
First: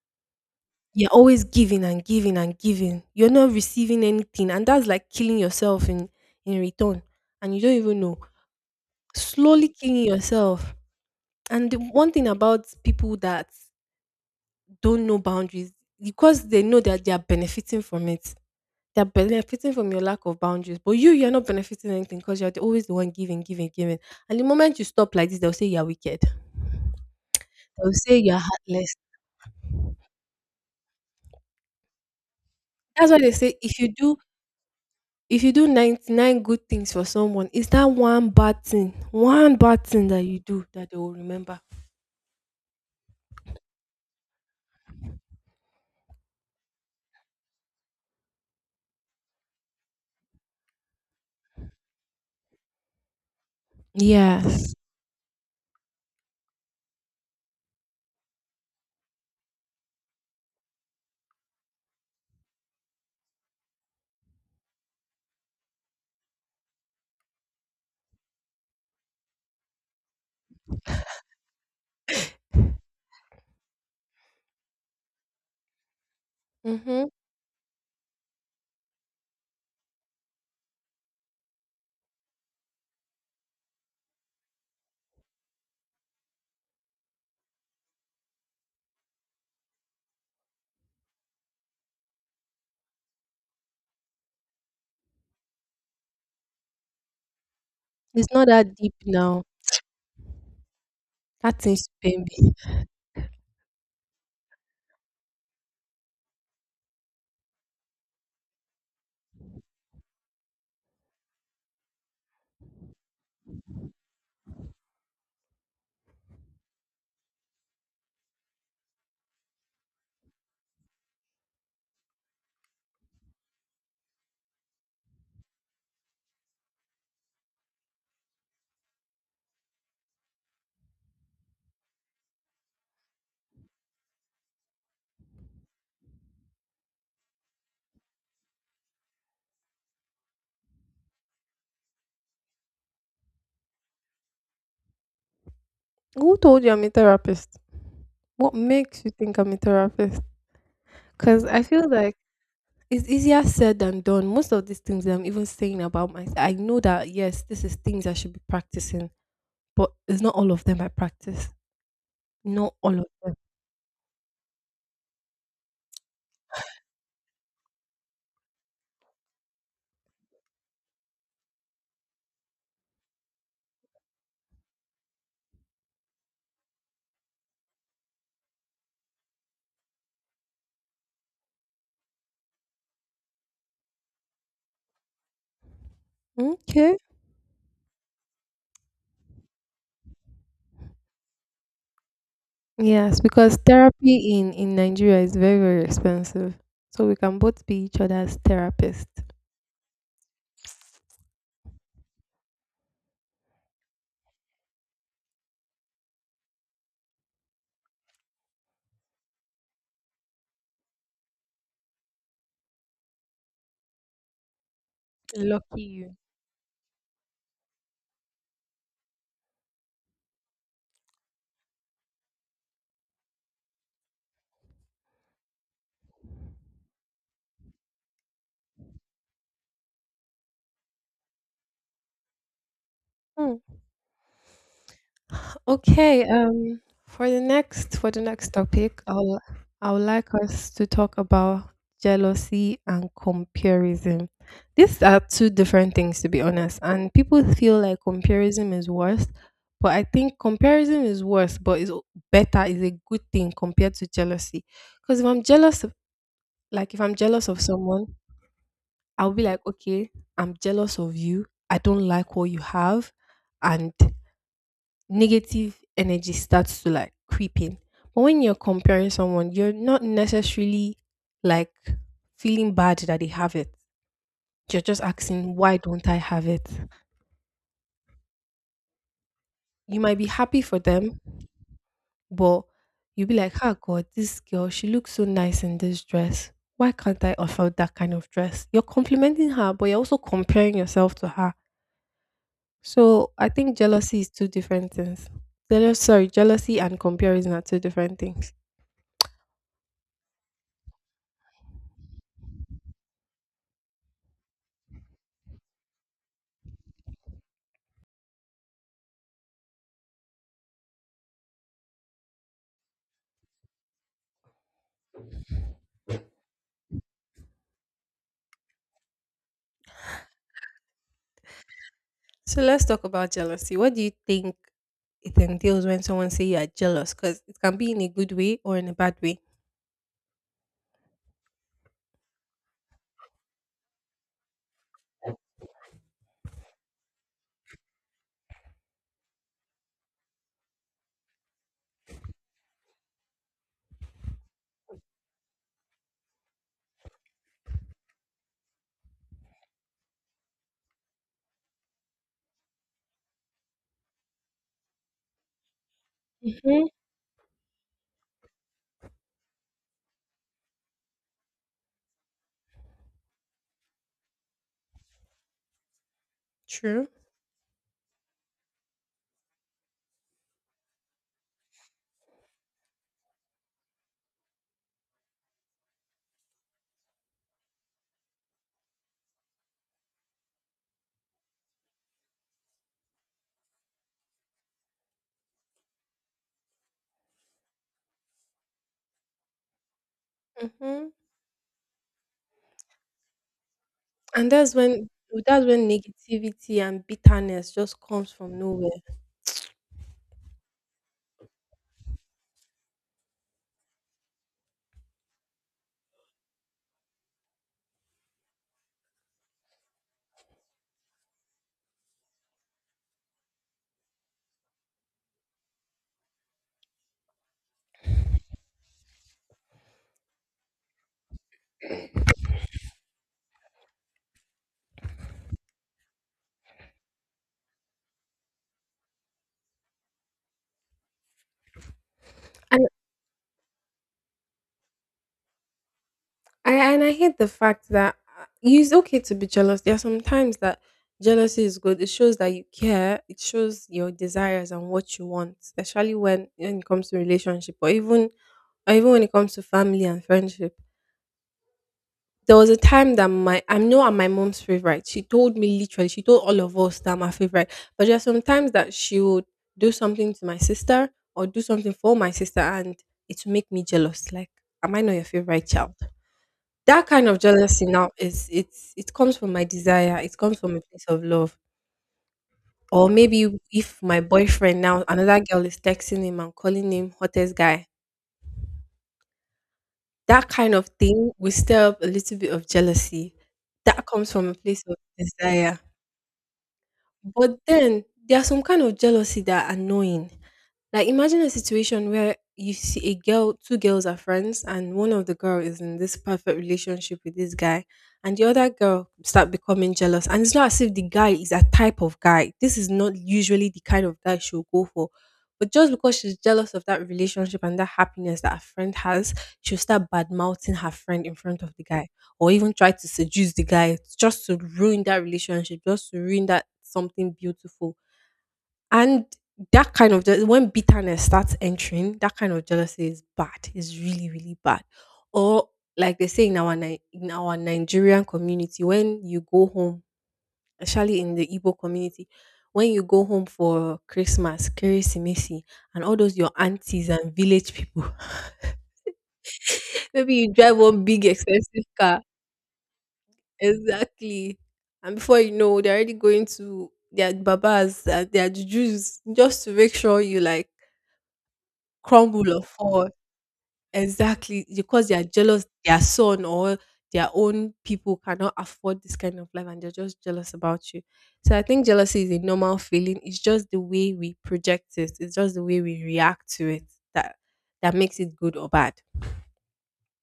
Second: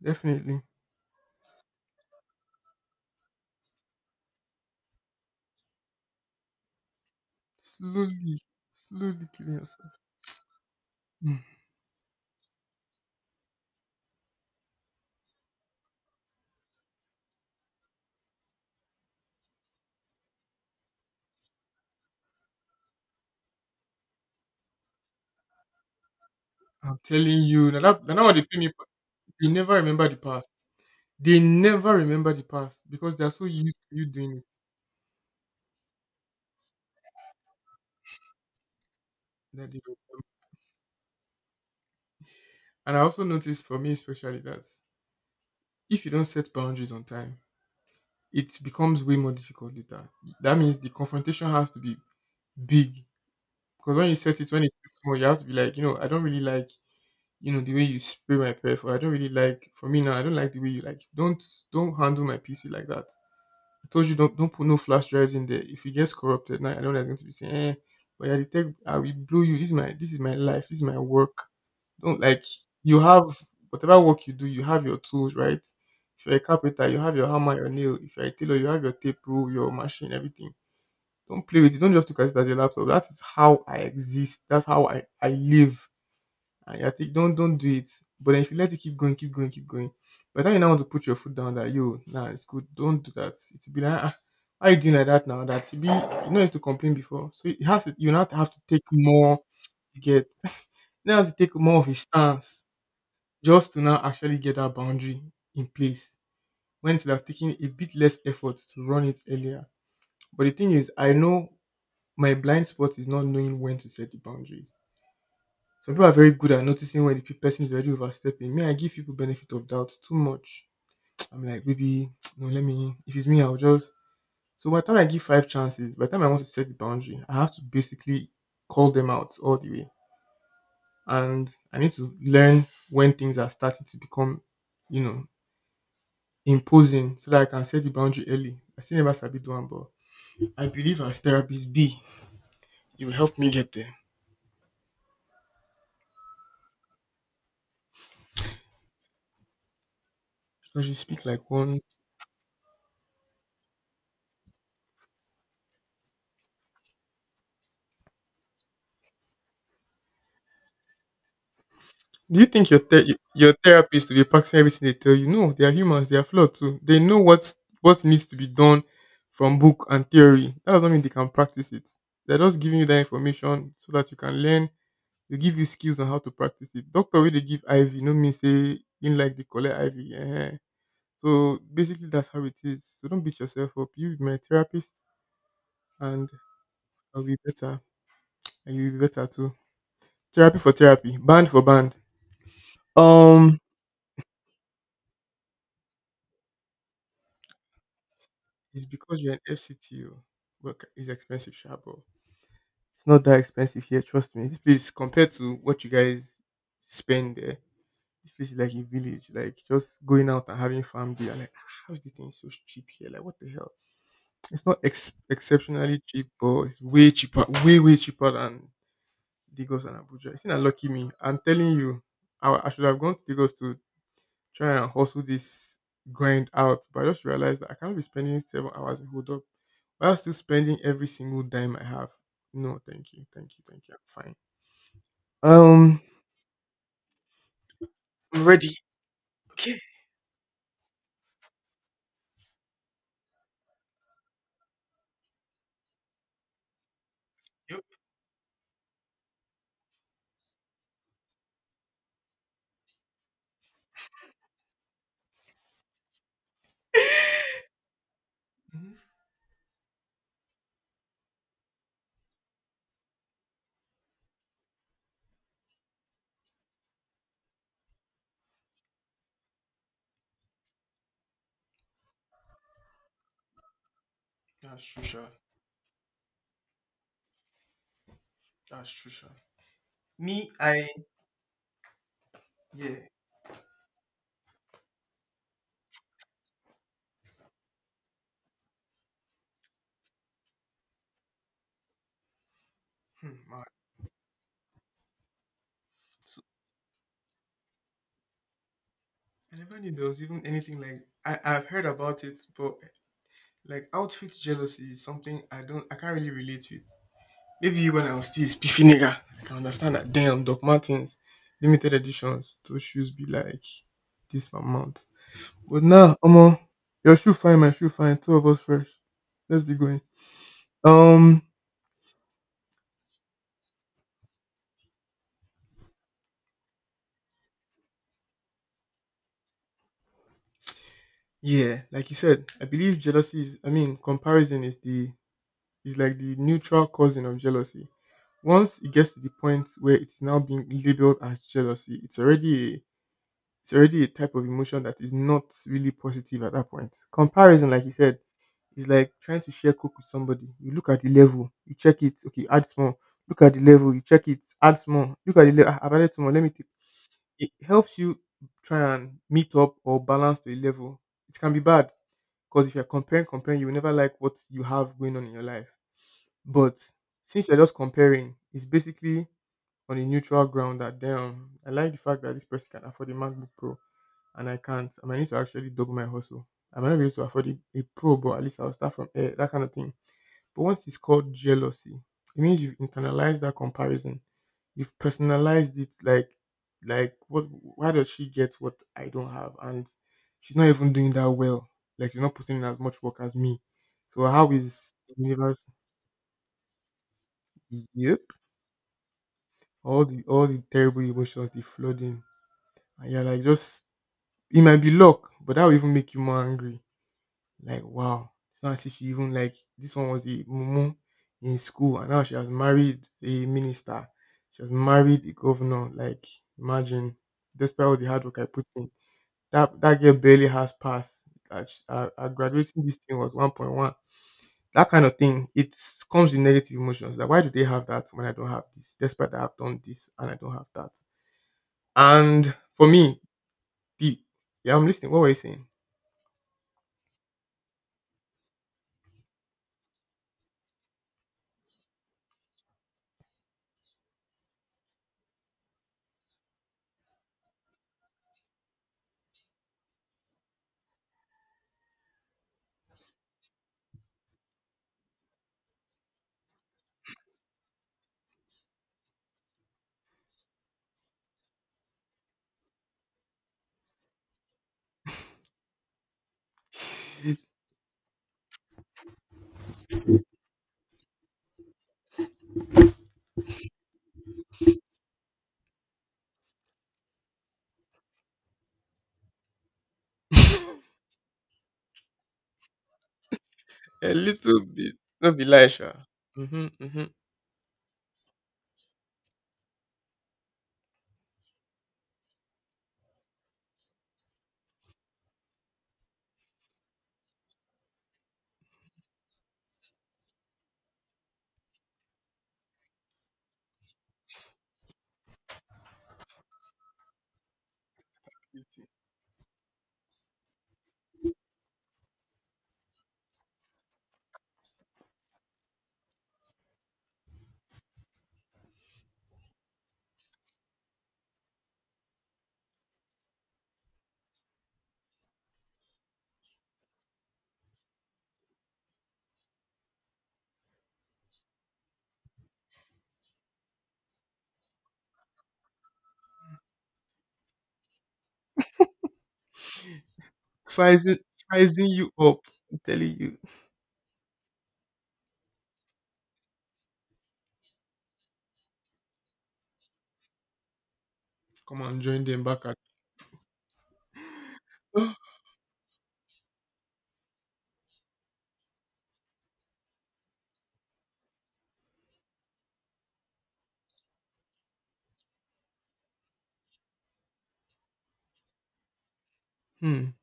definitely. You're always giving and giving and giving. You're not receiving anything, and that's like killing yourself in in return, and you don't even know. Slowly, slowly killing Slowly yourself. killing yourself. Hmm. And the one thing about people that don't know boundaries, because they know that they are benefiting from it. They're benefiting from your lack of boundaries, but you you're not benefiting anything, because you're the- always the one giving, giving, giving. And the moment you stop like this, they'll say you're wicked. I'm telling you, now They'll that, say now what you're they pay me, for- heartless. You never remember the past. They never remember the past That's because why they are they so say, if used to you you do doing it if you do ninety-nine good things for someone, is that one bad thing, one that they bad don't. thing that you do that they will remember. And I also noticed for me especially that if you don't set boundaries on time, it becomes way more difficult later. That means the confrontation has to be big because when you set it when it's Yes. too small, you have to be like, you know, I don't really like you know the way you spray my perf or I don't really like for me now I don't like the way you like don't don't handle my P C like that I told you don't don't put no flash drives in there. If it gets corrupted, now I know that's going to be saying, eh, but yeah, the tech, I will blow you. This is my this is my life. This is my work. Don't like you have whatever work you do, you have your tools, right? If you're a carpenter, you Mm-hmm. have your hammer, your nail. If you're a tailor, you have your tape rule, your machine, everything. Don't play with it. Don't just look at it as a laptop. That is how I exist. That's how I, I live and you're think don't don't do it. But then if you let it keep going, keep going, keep going, by the time you now want to put your foot down that yo, nah, it's good, don't do that. It'll be like ah, how you doing like that now? That it be you know used to complain before. So it has to you now It's not have to that take deep more now. to get you now have to take That more of thing's his baby. stance just to now actually get that boundary in place. When it would have taken a bit less effort to run it earlier. But the thing is I know my blind spot is not knowing when to set the boundaries. Some people are very good at noticing when the pe- person is already overstepping. Me, I give people benefit of doubt too much. I'm like, baby, no, let me. If it's me, I'll just. So by the time I give five chances, by the time I want to set the boundary, I have to basically call them out all the way, and I need to learn when things are starting to become, you know, imposing, so that I can set the boundary early. I still never sabi do am, but I believe as therapist B, you will help me get there Who told you I'm a therapist? What makes you think I'm a therapist? because you speak Because like I one. feel like it's easier said than done. Most of these things that I'm even saying about myself, I know that, yes, this is things I should be practicing, but it's not all of them I practice. Do you think Not your all ther- of them. your therapist will be practicing everything they tell you? No, they are humans. They are flawed too. They know what what needs to be done from book and theory. That doesn't mean they can practice it. They're just giving you that information so that you can learn. They give you skills on how to practice it. Doctor, where they give I V, no mean say in like the collect I V. Eh. So basically, that's how it is. So don't beat yourself up. You be my therapist, and Okay. I'll be better, and you'll be better too. Therapy for therapy, band for band. Yes, Um because therapy in in Nigeria is very, very expensive. So we can both be each other's It's therapist. because you're an F C T O. Work is expensive, sure, but it's not that expensive here. Trust me. This place, compared to what you guys spend there, this place is like a village. Like just going out and having family beer, like, "Ah, how is this thing so cheap here? Like, what the hell?" It's not ex- Lucky exceptionally you. cheap, but it's way cheaper, way way cheaper than Lagos and Abuja. It's not lucky me. I'm telling you, I, I should have gone to Lagos to try and hustle this grind out. But I just realized that I cannot be spending seven hours in hold up while still spending every single dime I have. No, thank you, Hmm. thank you, thank you. I'm fine. Um, Okay, um, for the next for the I'm next ready. topic, I'll Okay. I would like us to talk about jealousy and comparison. These are two different things, to be honest, and people feel Yep. like comparison is worse, but I think comparison is worse, but it's o- better, is a good thing compared to jealousy. Because if I'm jealous, like if I'm jealous of someone, Mhm. I'll be like, okay, I'm jealous of you. I don't like what you have. And negative energy starts to, like, creep in. But when you're comparing someone, you're not necessarily, like, feeling bad that they have it. You're That's just true, sure. asking, why don't I have it? That's true, sure. You might be Me, happy for I them, but yeah, you'll be like, oh God, this girl, she looks so nice in this dress. Why can't I afford that kind of dress? You're complimenting her, but you're also comparing yourself to her. So hmm, I mad. think jealousy is two different things. Jealous, sorry, So jealousy and comparison are two different things. I never knew there was even anything like I I've heard about it, but like outfit jealousy is something I don't I can't really relate with. Maybe when I was still a spiffy nigga, I can understand that. Damn, Doc Martens, limited editions. Those shoes be like this amount. But now, Omo, your shoe fine, my shoe fine. Two of us fresh. Let's be going. Um, So let's talk about jealousy. What do you think it entails when someone say you are jealous? Because it can be in a good way or in a bad way. yeah, like you said, I believe jealousy is. I mean, comparison is the is like the neutral cousin of jealousy. Once it gets to the point where it's now being labeled as jealousy, it's already a, it's already a type of emotion that is not really positive at that point. Comparison, like you said. It's like trying to share coke with somebody. You look at the level, you check it, okay, add small. Look at the level, you check it, add small. Look at the level, I've added small, let me take. Mm-hmm. It helps you try and meet up or balance to a level. It can be bad because if you're comparing, comparing, you will never like what you have going on in your life. But True. since you're just comparing, it's basically on a neutral ground that damn, I like the fact that this person can afford a MacBook Pro and I can't. I might need to actually double my hustle. I might not be able to afford a, a Pro, but at least I'll start from air, that kind of thing. But once it's called jealousy, it means you've internalized that comparison. You've personalized it like, like what? Why does she get what I don't have? And she's not even doing Mm-hmm. that well. Like you're not putting in as much work as me. So how And that's is when the that's universe? when negativity and bitterness just Yep. comes from nowhere. All the all the terrible emotions, the flooding, And you're like just it might be luck, but that will even make you more angry. Like, wow, it's not as if you even like this one was a mumu in school and now she has married a minister. She has married a governor. Like, imagine, despite all the hard work I put in, that that girl barely has passed. Her, her, her graduating this thing was one point one. That kind of thing, it comes with negative emotions. Like, why do they have that when I don't have this? Despite that I've done this and I don't have that. And for And me, the yeah, I'm listening. What were you saying? I and I hate the fact that uh, it's okay to be jealous. There are some times that jealousy is good. It shows that you care. It shows your desires and what you want, especially when when it comes to relationship, or even or even when it comes to family and friendship. There was a time that my, I know I'm my mom's favorite. She told me literally, she told all of us that I'm her favorite. But there are some times that she would do something to my sister or do something for my sister, and it would make me jealous. Like, am I not your favorite child? That kind of jealousy now is, it's it comes from my desire. It comes from a place of love. Or maybe if my boyfriend now another girl is texting him and calling him hottest guy. That kind of thing will stir up a little bit of jealousy. That A comes from a little place bit. of Not be desire. Elisha. Mm-hmm, mm-hmm. But then there's some kind of jealousy that are annoying. Like imagine a situation where you see a girl, two girls are friends, and one of the girl is in this perfect relationship with this guy, and the other girl start becoming jealous. And it's not as if the guy is a type of guy. This is not usually the kind of guy she'll go for. But just because she's jealous of that relationship and that happiness that her friend has, she'll start bad mouthing her friend in front of the guy or even try to seduce the guy just to ruin that relationship, just to ruin that something beautiful. And that kind of je- when bitterness starts entering, that kind of jealousy is bad. It's really, really bad. Or like they say in our Ni- in our Nigerian community, when you go home, especially in the Igbo community, when you go home for Christmas, Kirisimisi, and all those your aunties and village people, maybe you drive one Sizing, big expensive sizing you car. up. I'm telling you. Exactly. And before you know, they're already going to their babas, uh, their jujus, just to make sure you like Come on, join them crumble or back at. fall. Exactly. Because they are jealous their son or their own people cannot afford this kind of life and they're just jealous about you. So I think jealousy is a normal feeling. It's just the way we project it. It's just the way we react to it that that makes it good or bad. hmm.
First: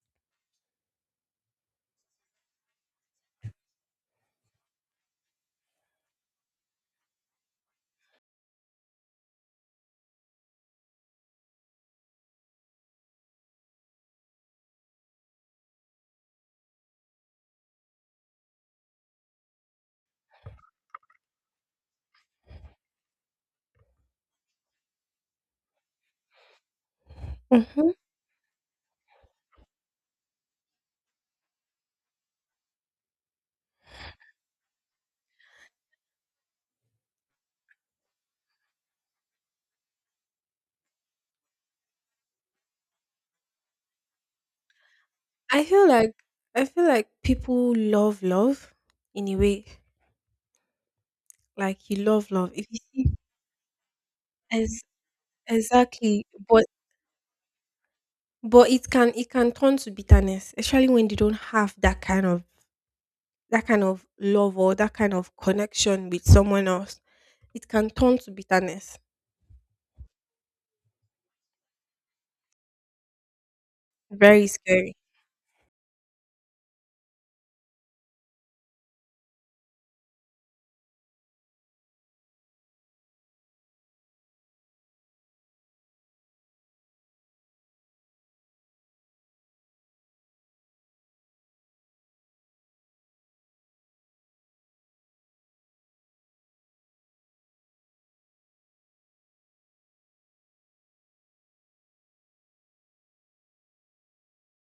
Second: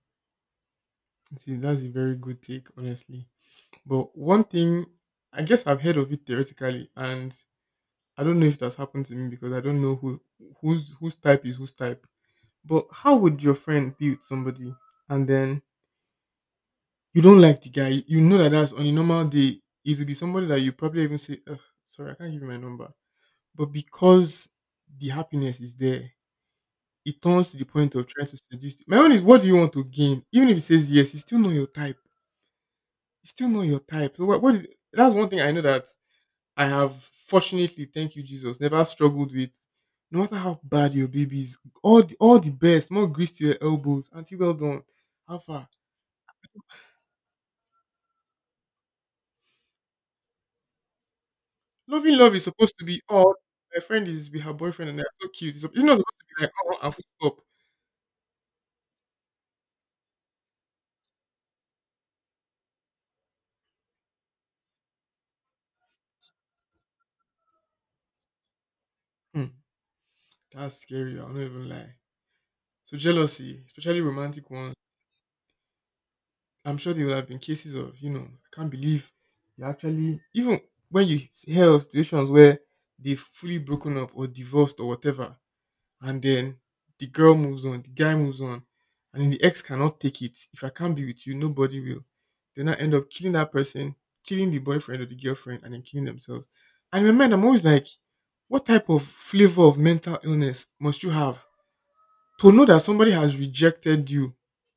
See, that's a very good take, honestly. But one thing, I guess I've heard of it theoretically, and I don't know if that's happened to me because I don't know who whose whose type is whose type. But how would your friend build somebody and then you don't like the guy, you know that that's on a normal day, it will be somebody that you probably even say, ugh, sorry, I can't give you my number. But because the happiness is there, it turns to the Hmm. point of trying to seduce. My own is, what do you want to gain? Even if he says yes, it's still not your type. It's still not your type. So what, what is, that's one thing I know that I have, fortunately, thank you, Jesus, never struggled with. No matter how bad your baby is, all the, all the best, more grease to your elbows. Auntie, well done. I Alpha feel like I feel like people love love in a way. Like you Loving love love is love. If supposed you to be see, oh my friend is with her ex boyfriend and they're so cute. It's, it's not supposed exactly, to be like but oh and full stop. but it can it can turn to bitterness, especially when they don't have that kind of that kind of love or that kind of connection with someone else. It can turn to bitterness. Hmm. That's scary. I'll not even lie. So jealousy, especially Very romantic ones, scary. I'm sure there will have been cases of you know I can't believe you actually even when you hear of situations where they've fully broken up or divorced or whatever, and then the girl moves on, the guy moves on, and the ex cannot take it. If I can't be with you, nobody will. They now end up killing that person, killing the boyfriend or the girlfriend, and then killing themselves. And in my mind, I'm always like, what type of flavor of mental illness must you have to know that somebody has rejected you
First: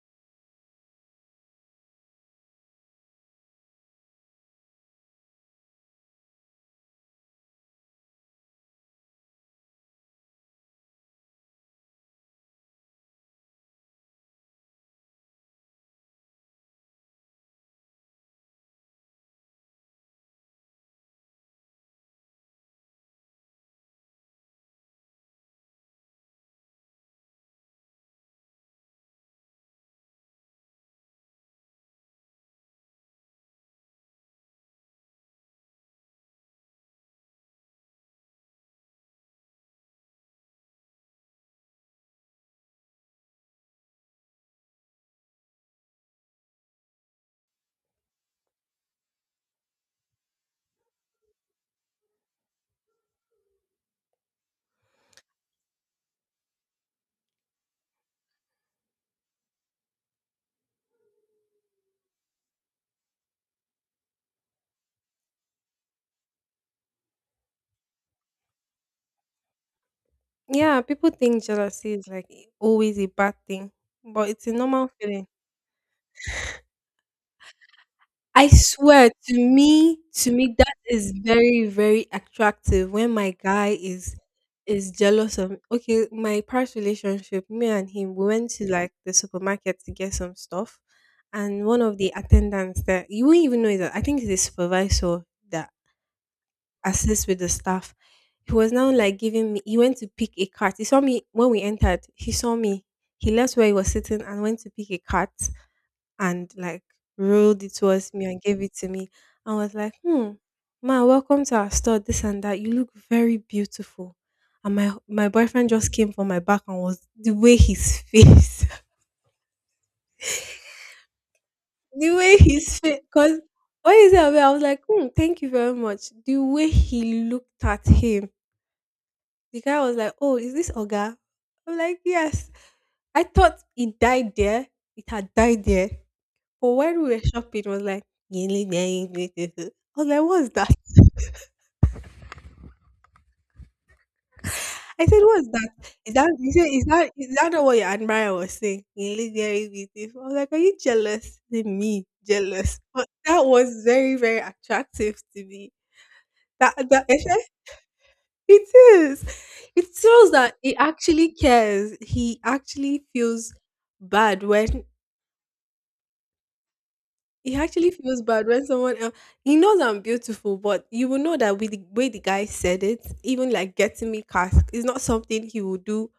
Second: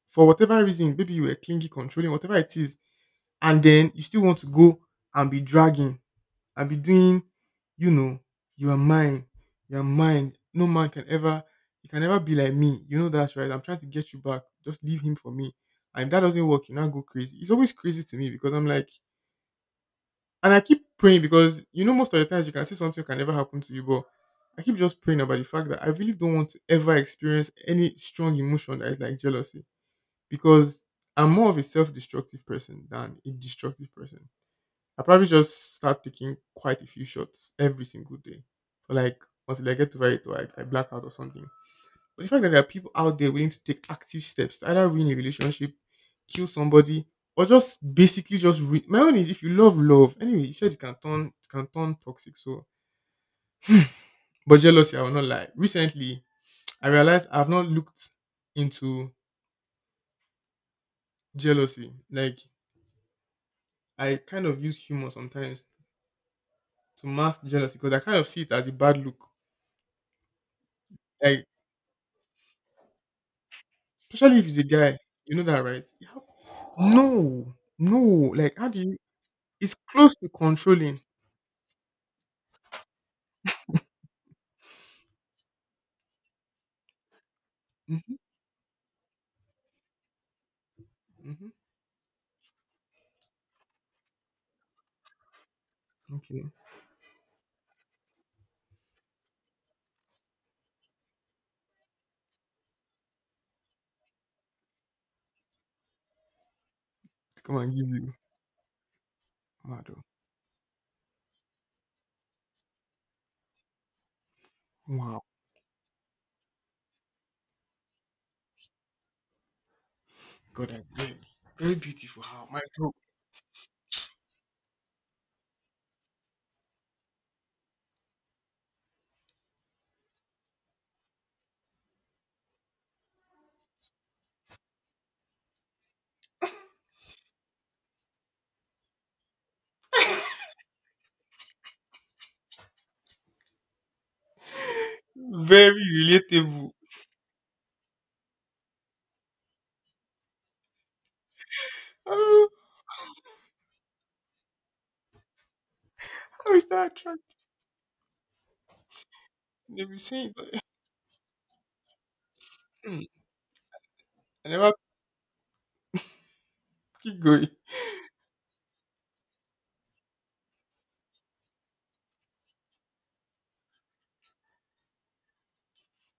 for whatever reason? Maybe you were clingy, controlling, whatever it is, and then you still want to go and be dragging I'll be doing, you know, you are mine, you are mine. No man can ever, you can never be like me. You know that's right. I'm trying to get you back. Just leave him for me. And if that doesn't work, you now go crazy. It's always crazy to me because I'm like, and I keep praying because you know most of the times you can say something can never happen to you, but I keep just praying about the fact that I really don't want to ever experience any strong emotion that is like jealousy because I'm more of a self-destructive person than a destructive person. I probably just start taking quite a few shots every single day. For like until I get over it or I, I black out or something. But the fact that there are people out there willing to take active steps to either ruin a relationship, kill somebody, or just basically just ruin my own is if you love love, anyway, you said it can turn it can turn toxic. So but jealousy, I will not lie. Recently I realized I've not looked into jealousy. Like I kind of use humor sometimes to mask jealousy because I kind of see it as a bad look. Yeah, people think Like. jealousy is like always a bad thing, but Especially if it's a he's a normal guy. feeling. You know that, right? You have no, no. I Like, how do you? swear, to It's me, close to to me that controlling. is very, very attractive when my guy is is jealous of. Okay, my past relationship, me and Mm-hmm, him, we went to like the supermarket to get some stuff mm-hmm. and one of the attendants that you wouldn't even know is that I think it's the supervisor that Okay, assists with the staff. He was now like giving me he went to pick a cart. He saw me when we entered, he saw me. He left where he was sitting and went to pick a cart and like let's come rolled and it give you towards me and gave it to me. I was like, Mado. hmm, ma, welcome to our store, this and that. You look very beautiful. And my Wow, my boyfriend just came from my back and was the way his face, God, I beg. Very the beautiful. way How my his bro. face, because when he said I was like, hmm, thank you very much. The way he looked at him, the guy was like, oh, is this Oga? I'm like, yes. I thought it died there. It had died there. But when we were shopping, it was like, I was like, what's that? I said, what's that? Very Is that, you said, relatable. is that, is that not what your admirer was saying? I was like, are you jealous? He said, me, Oh, jealous? But that was very, very attractive to me. how is That, that that, attractive? it is. It They'll be shows saying, that he actually cares. He actually I feels bad never when keep going. It actually feels bad when someone else, he knows I'm beautiful, but you will know that with the way the guy said it, even like getting me cast is not something he will do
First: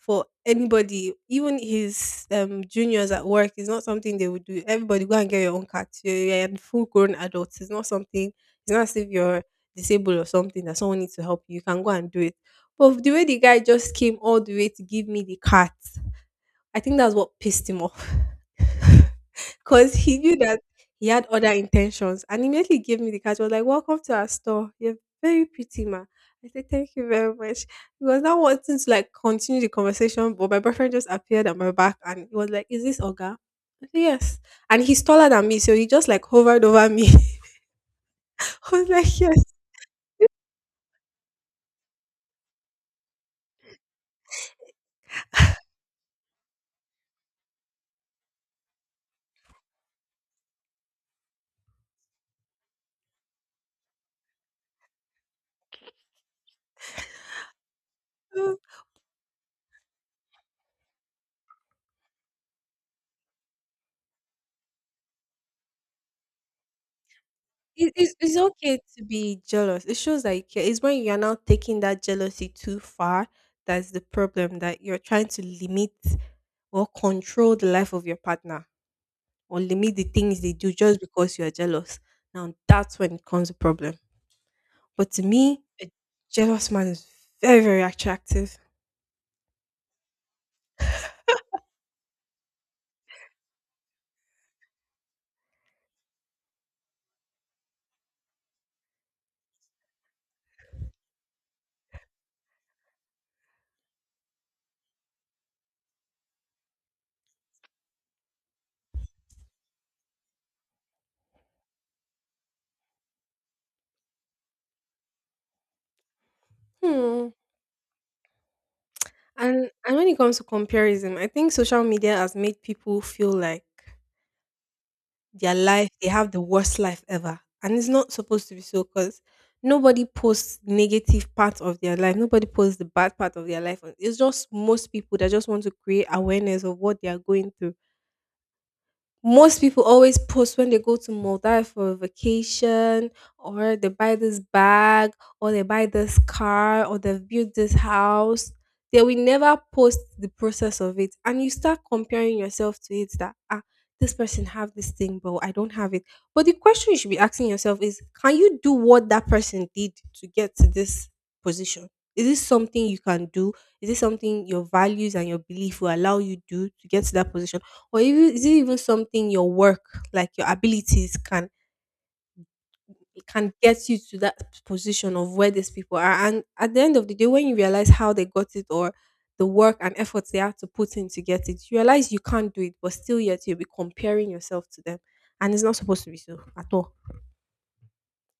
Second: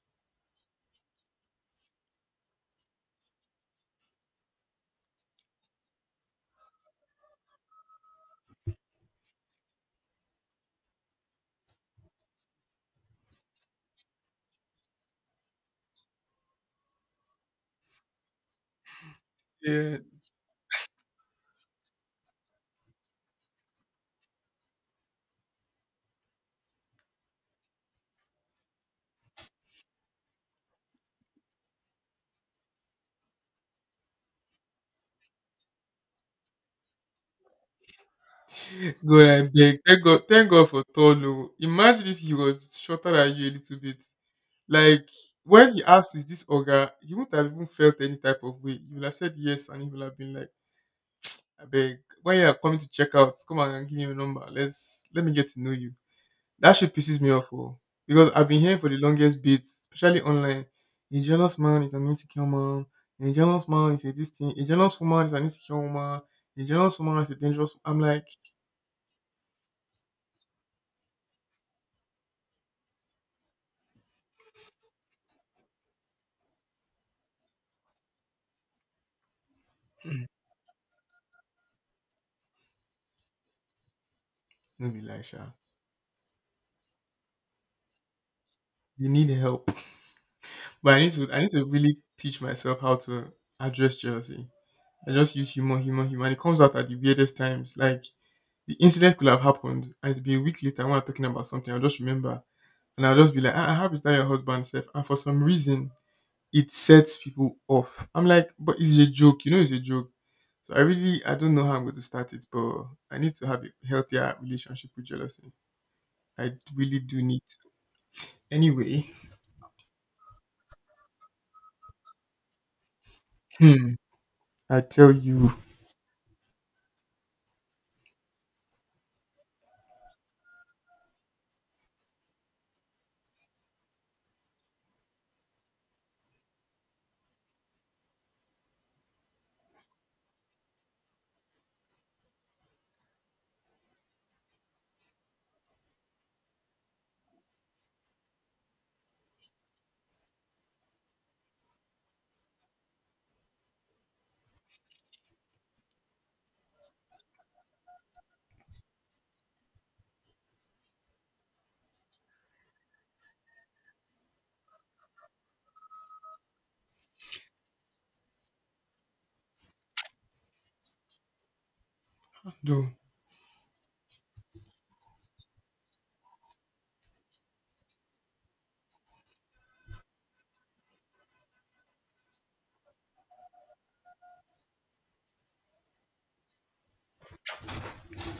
for anybody. Even his um juniors at work is not something they would do. Everybody go and get your own cat. You're, you're a full grown adult. It's not something. It's not as if you're disabled or something that someone needs to help you. You can go and do it. But the way the guy just came all the way to give me the cat, I think that's what pissed him off. Because Yeah. he knew that he had other intentions and immediately gave me the card. He was like, welcome to our store. You're very pretty, ma. I said, thank you very much. He was now wanting to like continue the conversation, but my boyfriend just appeared at my back and he was like, is this Oga? I said, yes. And he's taller than me, so he just like hovered over me. I was like, God, I yes. beg. Thank God, thank God for Tolo. Imagine if he was shorter than you a little bit. Like, when he asked, is this Oga, you wouldn't have even felt any type of way. You would have said yes, and he would have been like, I beg. When you are coming to check out, come and give me your number. Let's let me get to know you. That shit pisses me off, oh. Because I've been hearing for the longest bit, especially online. A jealous man is an insecure man. A jealous man is a this thing. A jealous woman is an insecure woman. A jealous woman is a dangerous. It, I'm it's, like, it's okay to be jealous. It shows that you care. It's when you're now taking that jealousy too far, that's the problem, that you're trying to limit or control the life of your partner or limit the things they do just because you're jealous. Now, that's when it comes a problem. no be But to like, sha. me, a jealous man is very, very attractive. You need help. But I need to I need to really teach myself how to address jealousy. I just use humor, humor, humor. And it comes out at the weirdest times. Like the incident could have happened and it'd be a week later when I'm talking about something, I'll just remember. And I'll just be like, ah, how is that your husband self? And for some reason it sets people off. I'm like, but it's a joke, you know it's a joke. So I really I don't know how I'm going to start it, but I need to have a healthier relationship with jealousy. I really do Hmm. need to. Anyway, And, and when it comes to comparison, I think social media has made people feel like hmm, I tell you, their life, they have the worst life ever, and it's not supposed to be so. Because nobody posts negative part of their life, nobody posts the bad part of their life. It's just most people that just want to create awareness of what they are going through. Most people always post when they go to Maldives for a vacation, or they buy this bag, or they buy this car, or they've built this house. They will never post the process of it, and you start comparing yourself to it. That, ah, this person have this thing, but I don't have it. But the question you should be asking yourself is, can you do what that person did to get to this position? Is this something you can do? Is this something your values and your belief will allow you do to get to that position? Or even is it even something your work, like your abilities can do. can get you to that position of where these people are. And at the end of the day, when you realize how they got it or the work and efforts they have to put in to get it, you realize you can't do it, but still yet you'll be comparing yourself to them. And it's not supposed to be so at all.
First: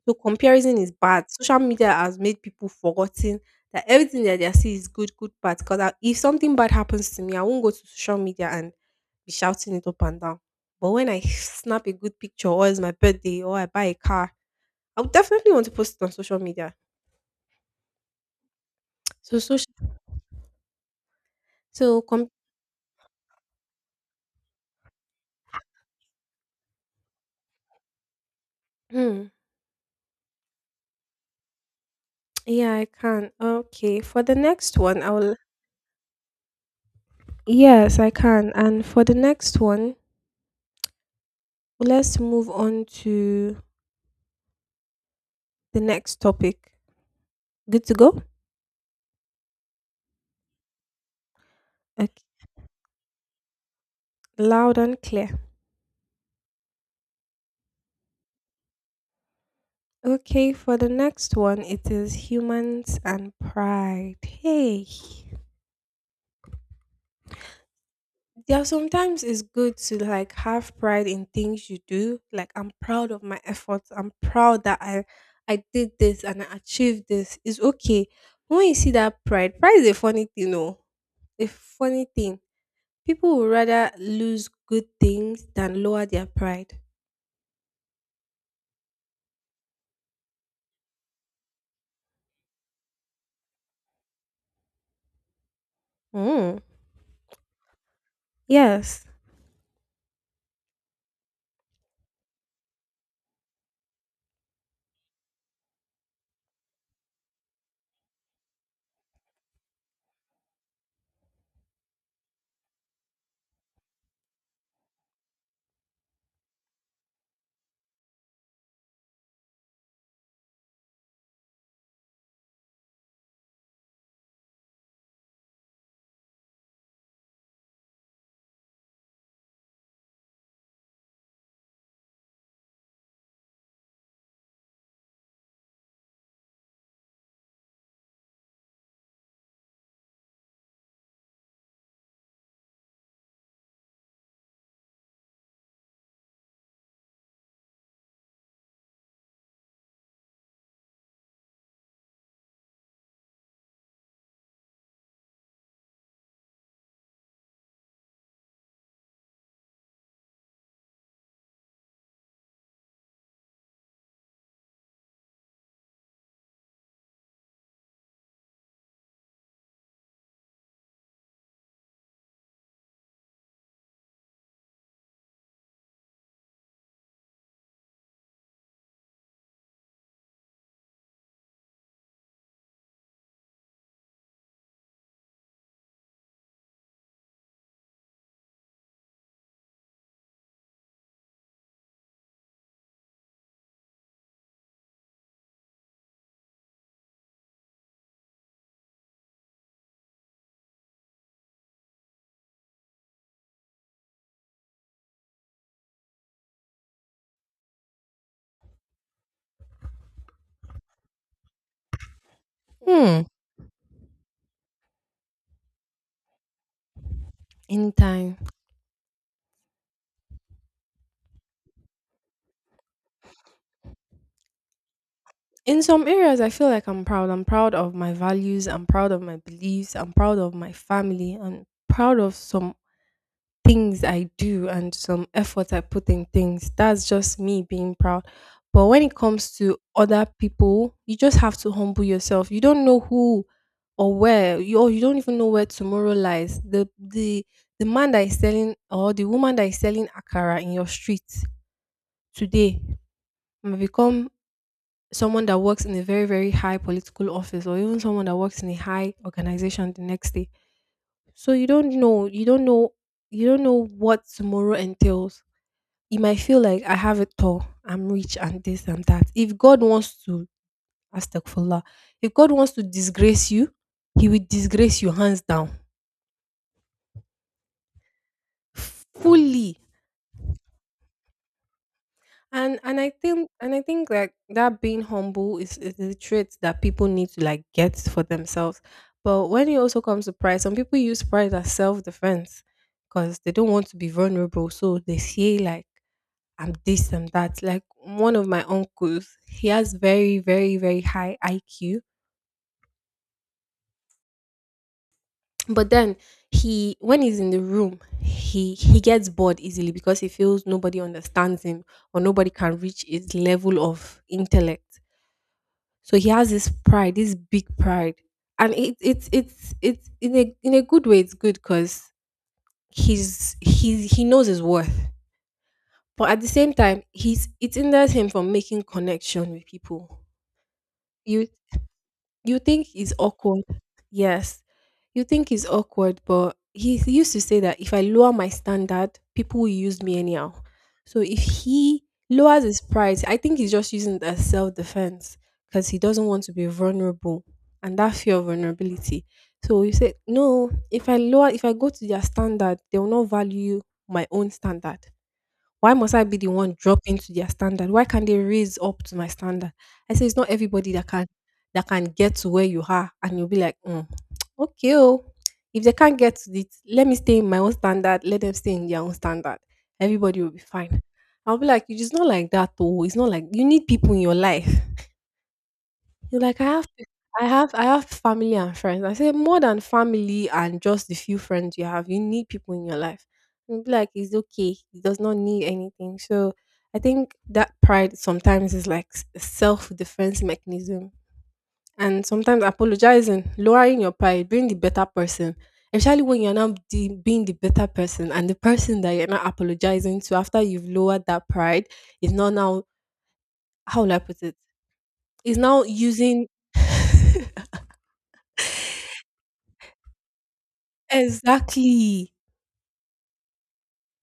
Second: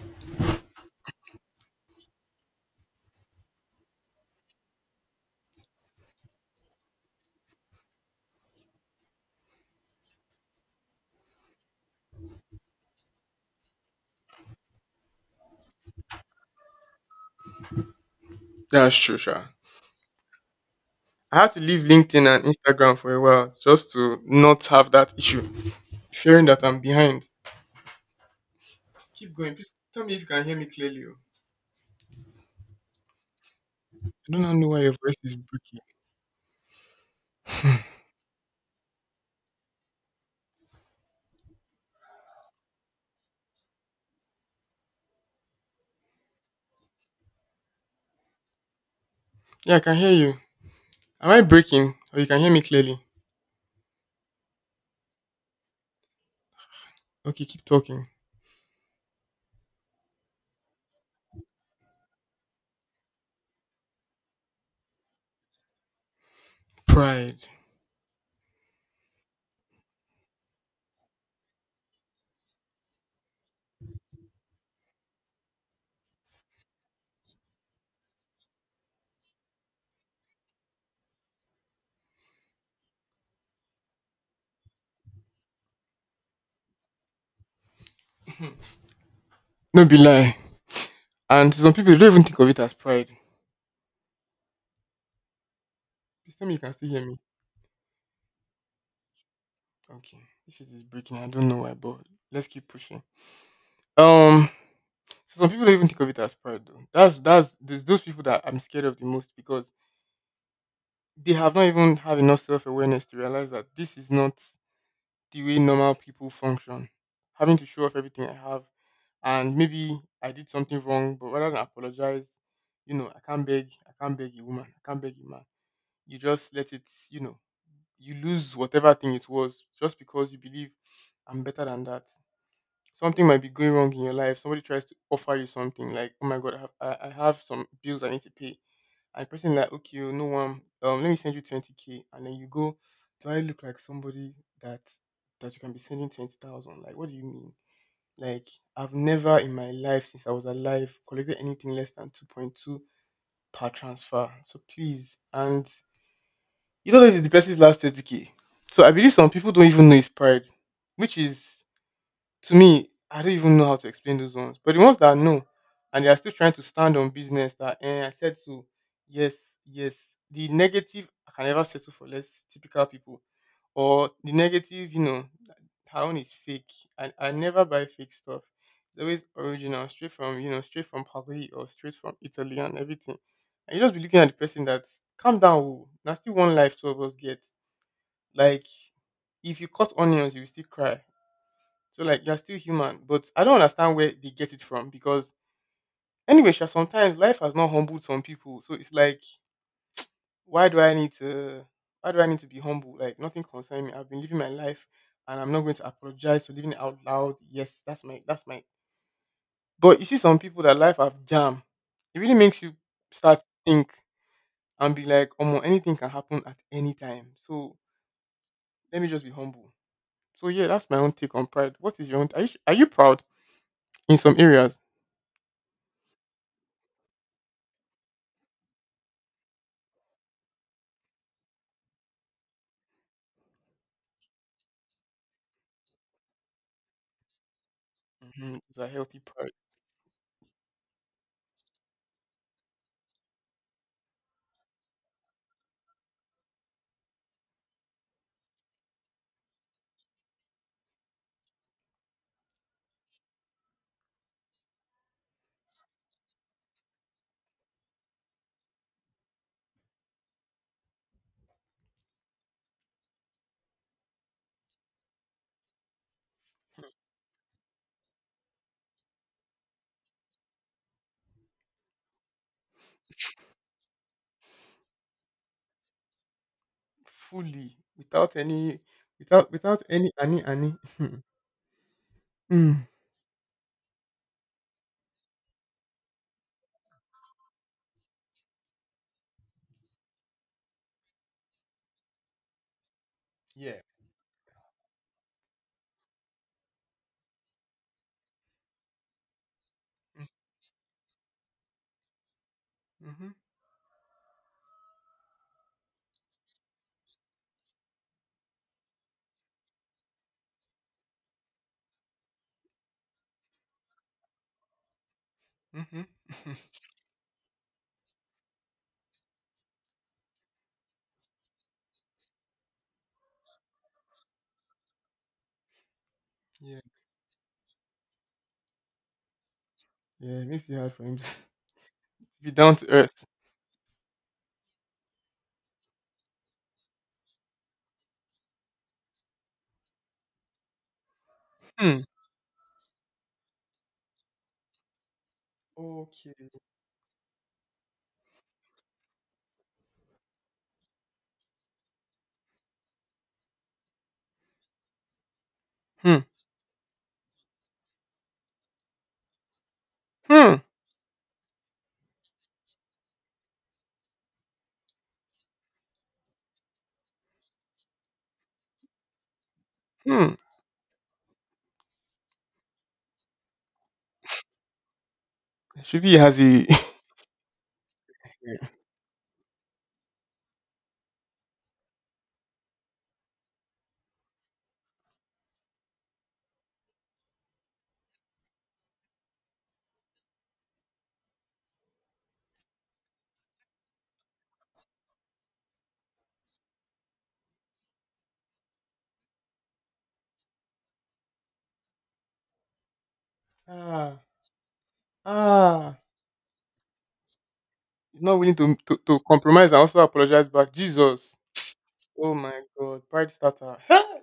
So comparison is bad. Social media has made people forgotten that everything that they see is good, good, bad. Because if something bad happens to me, I won't go to social media and be shouting it up and down. But when I snap a good picture, or it's my birthday, or I buy a car, I would definitely want to post it on social media. That's true, So sure. social, I had to leave so LinkedIn com- and Instagram for a while just to not have that issue, fearing that I'm behind. hmm, Keep going. Please tell me if you can hear me clearly. Oh. yeah, I can. Okay, for I the do not know next why your one, I voice is will. breaking. Yes, I can. And for the next one, let's move on to the next topic. Good to go. Yeah, I can hear you. Am I breaking or Okay. you can hear me clearly? Loud and clear. Okay, keep talking. Okay, for the next one, it is humans and pride. Hey, Pride. there are sometimes it's good to like have pride in things you do. Like I'm proud of my efforts. I'm proud that I I did this and I achieved this. It's okay. When you see that pride, pride is a funny thing, no? A funny thing. People would rather lose good things than lower their pride. No be lie. And some people don't even think of it as pride. Please tell me you Mm. can still hear me. Yes. Okay. If it is breaking, I don't know why, but let's keep pushing. Um so some people don't even think of it as pride though. That's that's there's those people that I'm scared of the most because they have not even had enough self awareness to realize that this is not the way normal people function. Having to show off everything I have, and maybe I did something wrong, but rather than apologize, you know, I can't beg, I can't beg a woman, I can't beg a man. You just let it, you know, you lose whatever thing it was just because you believe I'm better than that something might be going wrong in your life. Somebody tries to offer you something like, oh my god, I have, I, I have some bills I need to pay. And the person like, okay, oh, no one, um, let me send you twenty k, and then you go, do I look like somebody that that you can be sending twenty thousand? Like, what do you mean? Like, I've never in my life since I was alive collected anything less than two point two per transfer. So please, and you don't know if it's the person's last twenty k. So I believe some people don't even know it's pride, which is to me, I don't even know how to explain those ones. But the ones that know and they are still trying to stand on business that eh, I said so, yes, yes. The negative I can never settle for less typical people. Or the negative, you know, her own is fake. I, I never buy fake stuff. It's always original, straight from you know, straight from Paris or straight from Italy and everything. And you just be looking at the person that calm down, oh, na still one life two of us get. Like if you cut onions, you will still cry. So like you're still human, but I don't understand where they get it from because anyway, sha, sometimes life has not humbled some people. So it's like, why do I need to why do I need to be humble? Like nothing concerns me. I've been living my life and I'm not going to apologize for living it out loud. Yes, that's my that's my but you see some people that life have jam. It really makes you Hmm. start to think and be like, oh anything can happen at any time. So Anytime. let me just be humble. So yeah, that's my own take on pride. What is your own? Are you, are you proud in some areas? In some areas, I feel like I'm proud. I'm proud of my values. I'm proud of my beliefs. I'm proud of my family. I'm proud of some things I do and some effort I put in things. That's just me being proud. Mm-hmm. It's But a when it healthy pride. comes to other people, you just have to humble yourself. You don't know who or where, you, or you don't even know where tomorrow lies. The, the, the man that is selling or the woman that is selling Akara in your street today may become someone that works in a very very high political office or even someone that works in a high organization the next day. So you don't know you don't know you don't know what tomorrow entails. You might feel like I have it all, I'm rich and this and that. If God wants to, astagfirullah, if God wants to disgrace you, he will disgrace you hands down, Fully without any without fully. without any any any. And Mm. and I think and I think like that being humble is, is a trait that people need to like get for themselves. But when it also comes to pride, some people use pride as self defense because they don't Yeah. want to be vulnerable. So they say like, I'm this, I'm that. Like one of my uncles, he has very, very, very high I Q. Mm-hmm. But then he when he's in the room, he he gets bored easily because he feels nobody understands him or nobody can reach his level of intellect. Mm-hmm. So he has this pride, this big pride, and it it's it's it's in a in a good way. It's good because he's he's he knows his worth, but at the same yeah. time, he's it hinders him from making connection with people. Yeah. It makes it hard for him to You be you down think to he's earth. awkward. Yes. You think he's awkward, but he used to say that if I lower my standard, people will use me anyhow. So if he Hmm. lowers his price, I think he's just using it as self defense because he doesn't Okay. want to be vulnerable and that fear of vulnerability. So you say, no, if I lower, if I go to their standard, they will not value my own standard. Why must Hmm. I be the one dropping to their standard? Why can't they raise up to my standard? I say it's not Hmm. everybody that can that can get to where you are, and you'll be like, mm, okay, oh, if they can't get to it, let me stay in my own standard. Let them stay in their own standard. Hmm. Everybody will be fine. I'll be like, it's not like that, though. It's not like you need people in your life. Shibi has He's like, I a have, I have, I have family yeah. and friends. I say more than family and just the few friends you have, you need people in your life. And be like, it's okay. He does not need anything. So I think that pride sometimes is like s- a self defense mechanism. And sometimes apologizing, lowering your pride, being the better person, especially when you're not the, being the better person and the person that you're not apologizing to after you've lowered that pride is not now, how will I Ah put it? Is now ah. using He's not willing to, to to compromise and also apologize back. Jesus. exactly. Oh my God. Pride starter.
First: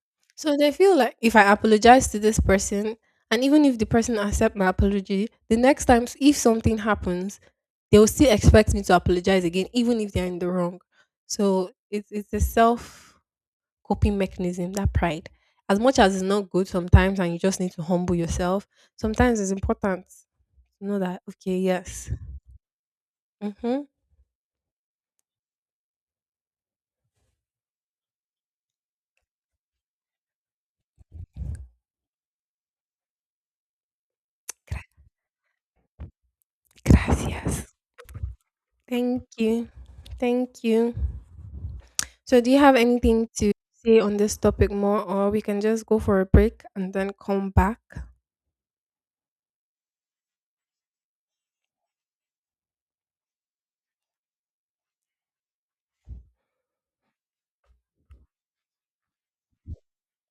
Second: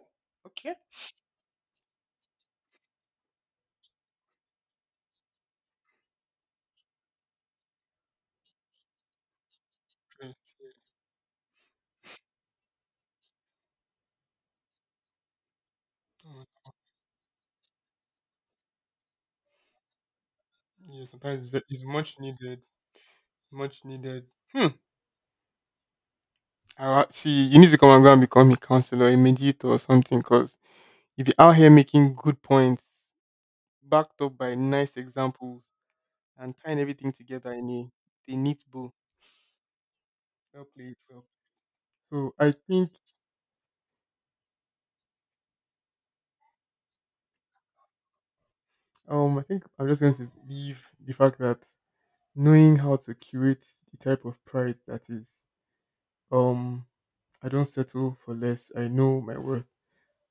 So they Okay. feel like if I apologize to this person, and even if the person accept my apology, the next times if something happens, they will still expect me to apologize again, even if they're in the Christ, yeah. wrong. So it's it's a self coping mechanism that pride. As much as it's Hmm. not good sometimes, and you just need to humble yourself. Sometimes it's important to know Yeah, that, sometimes it's, okay, ve- it's yes, much needed. mm-hmm. Much needed. Hmm. I wa- see, you need to come and go and become a counselor, a mediator, or something, because you be out here making good points, backed up by nice examples, and tying Gra- everything together in gracias, a, a neat bow. thank you, Well thank you. played, well. So So, do I you have think, anything to say on this topic more, or we can just go for a break and then come back? um, I think I'm just going to leave the fact that knowing how to curate the type of pride that is, um, I don't settle for less. I know my worth,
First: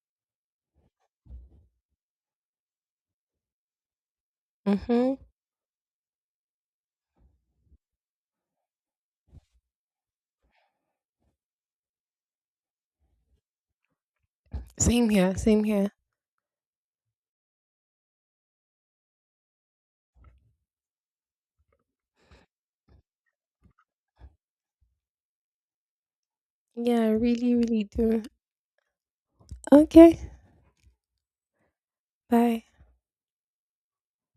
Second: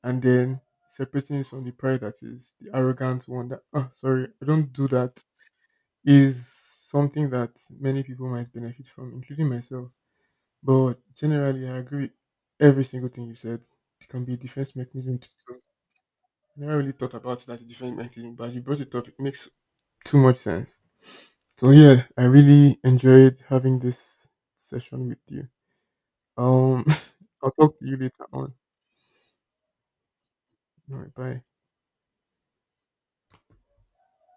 and then separating it from the pride that is the arrogant one. That oh, sorry, I don't do Mm-hmm. that is something that many people might benefit from, including myself. But generally, I agree with every single thing you said. It can be a defense Same mechanism. To here, go. same here. I never really thought about it as a defense mechanism, but as you brought it up, it makes too much sense. So yeah, I really enjoyed having this session with you. Um, Yeah, I I'll really, talk really to you do. later on. Okay, All right, bye. bye.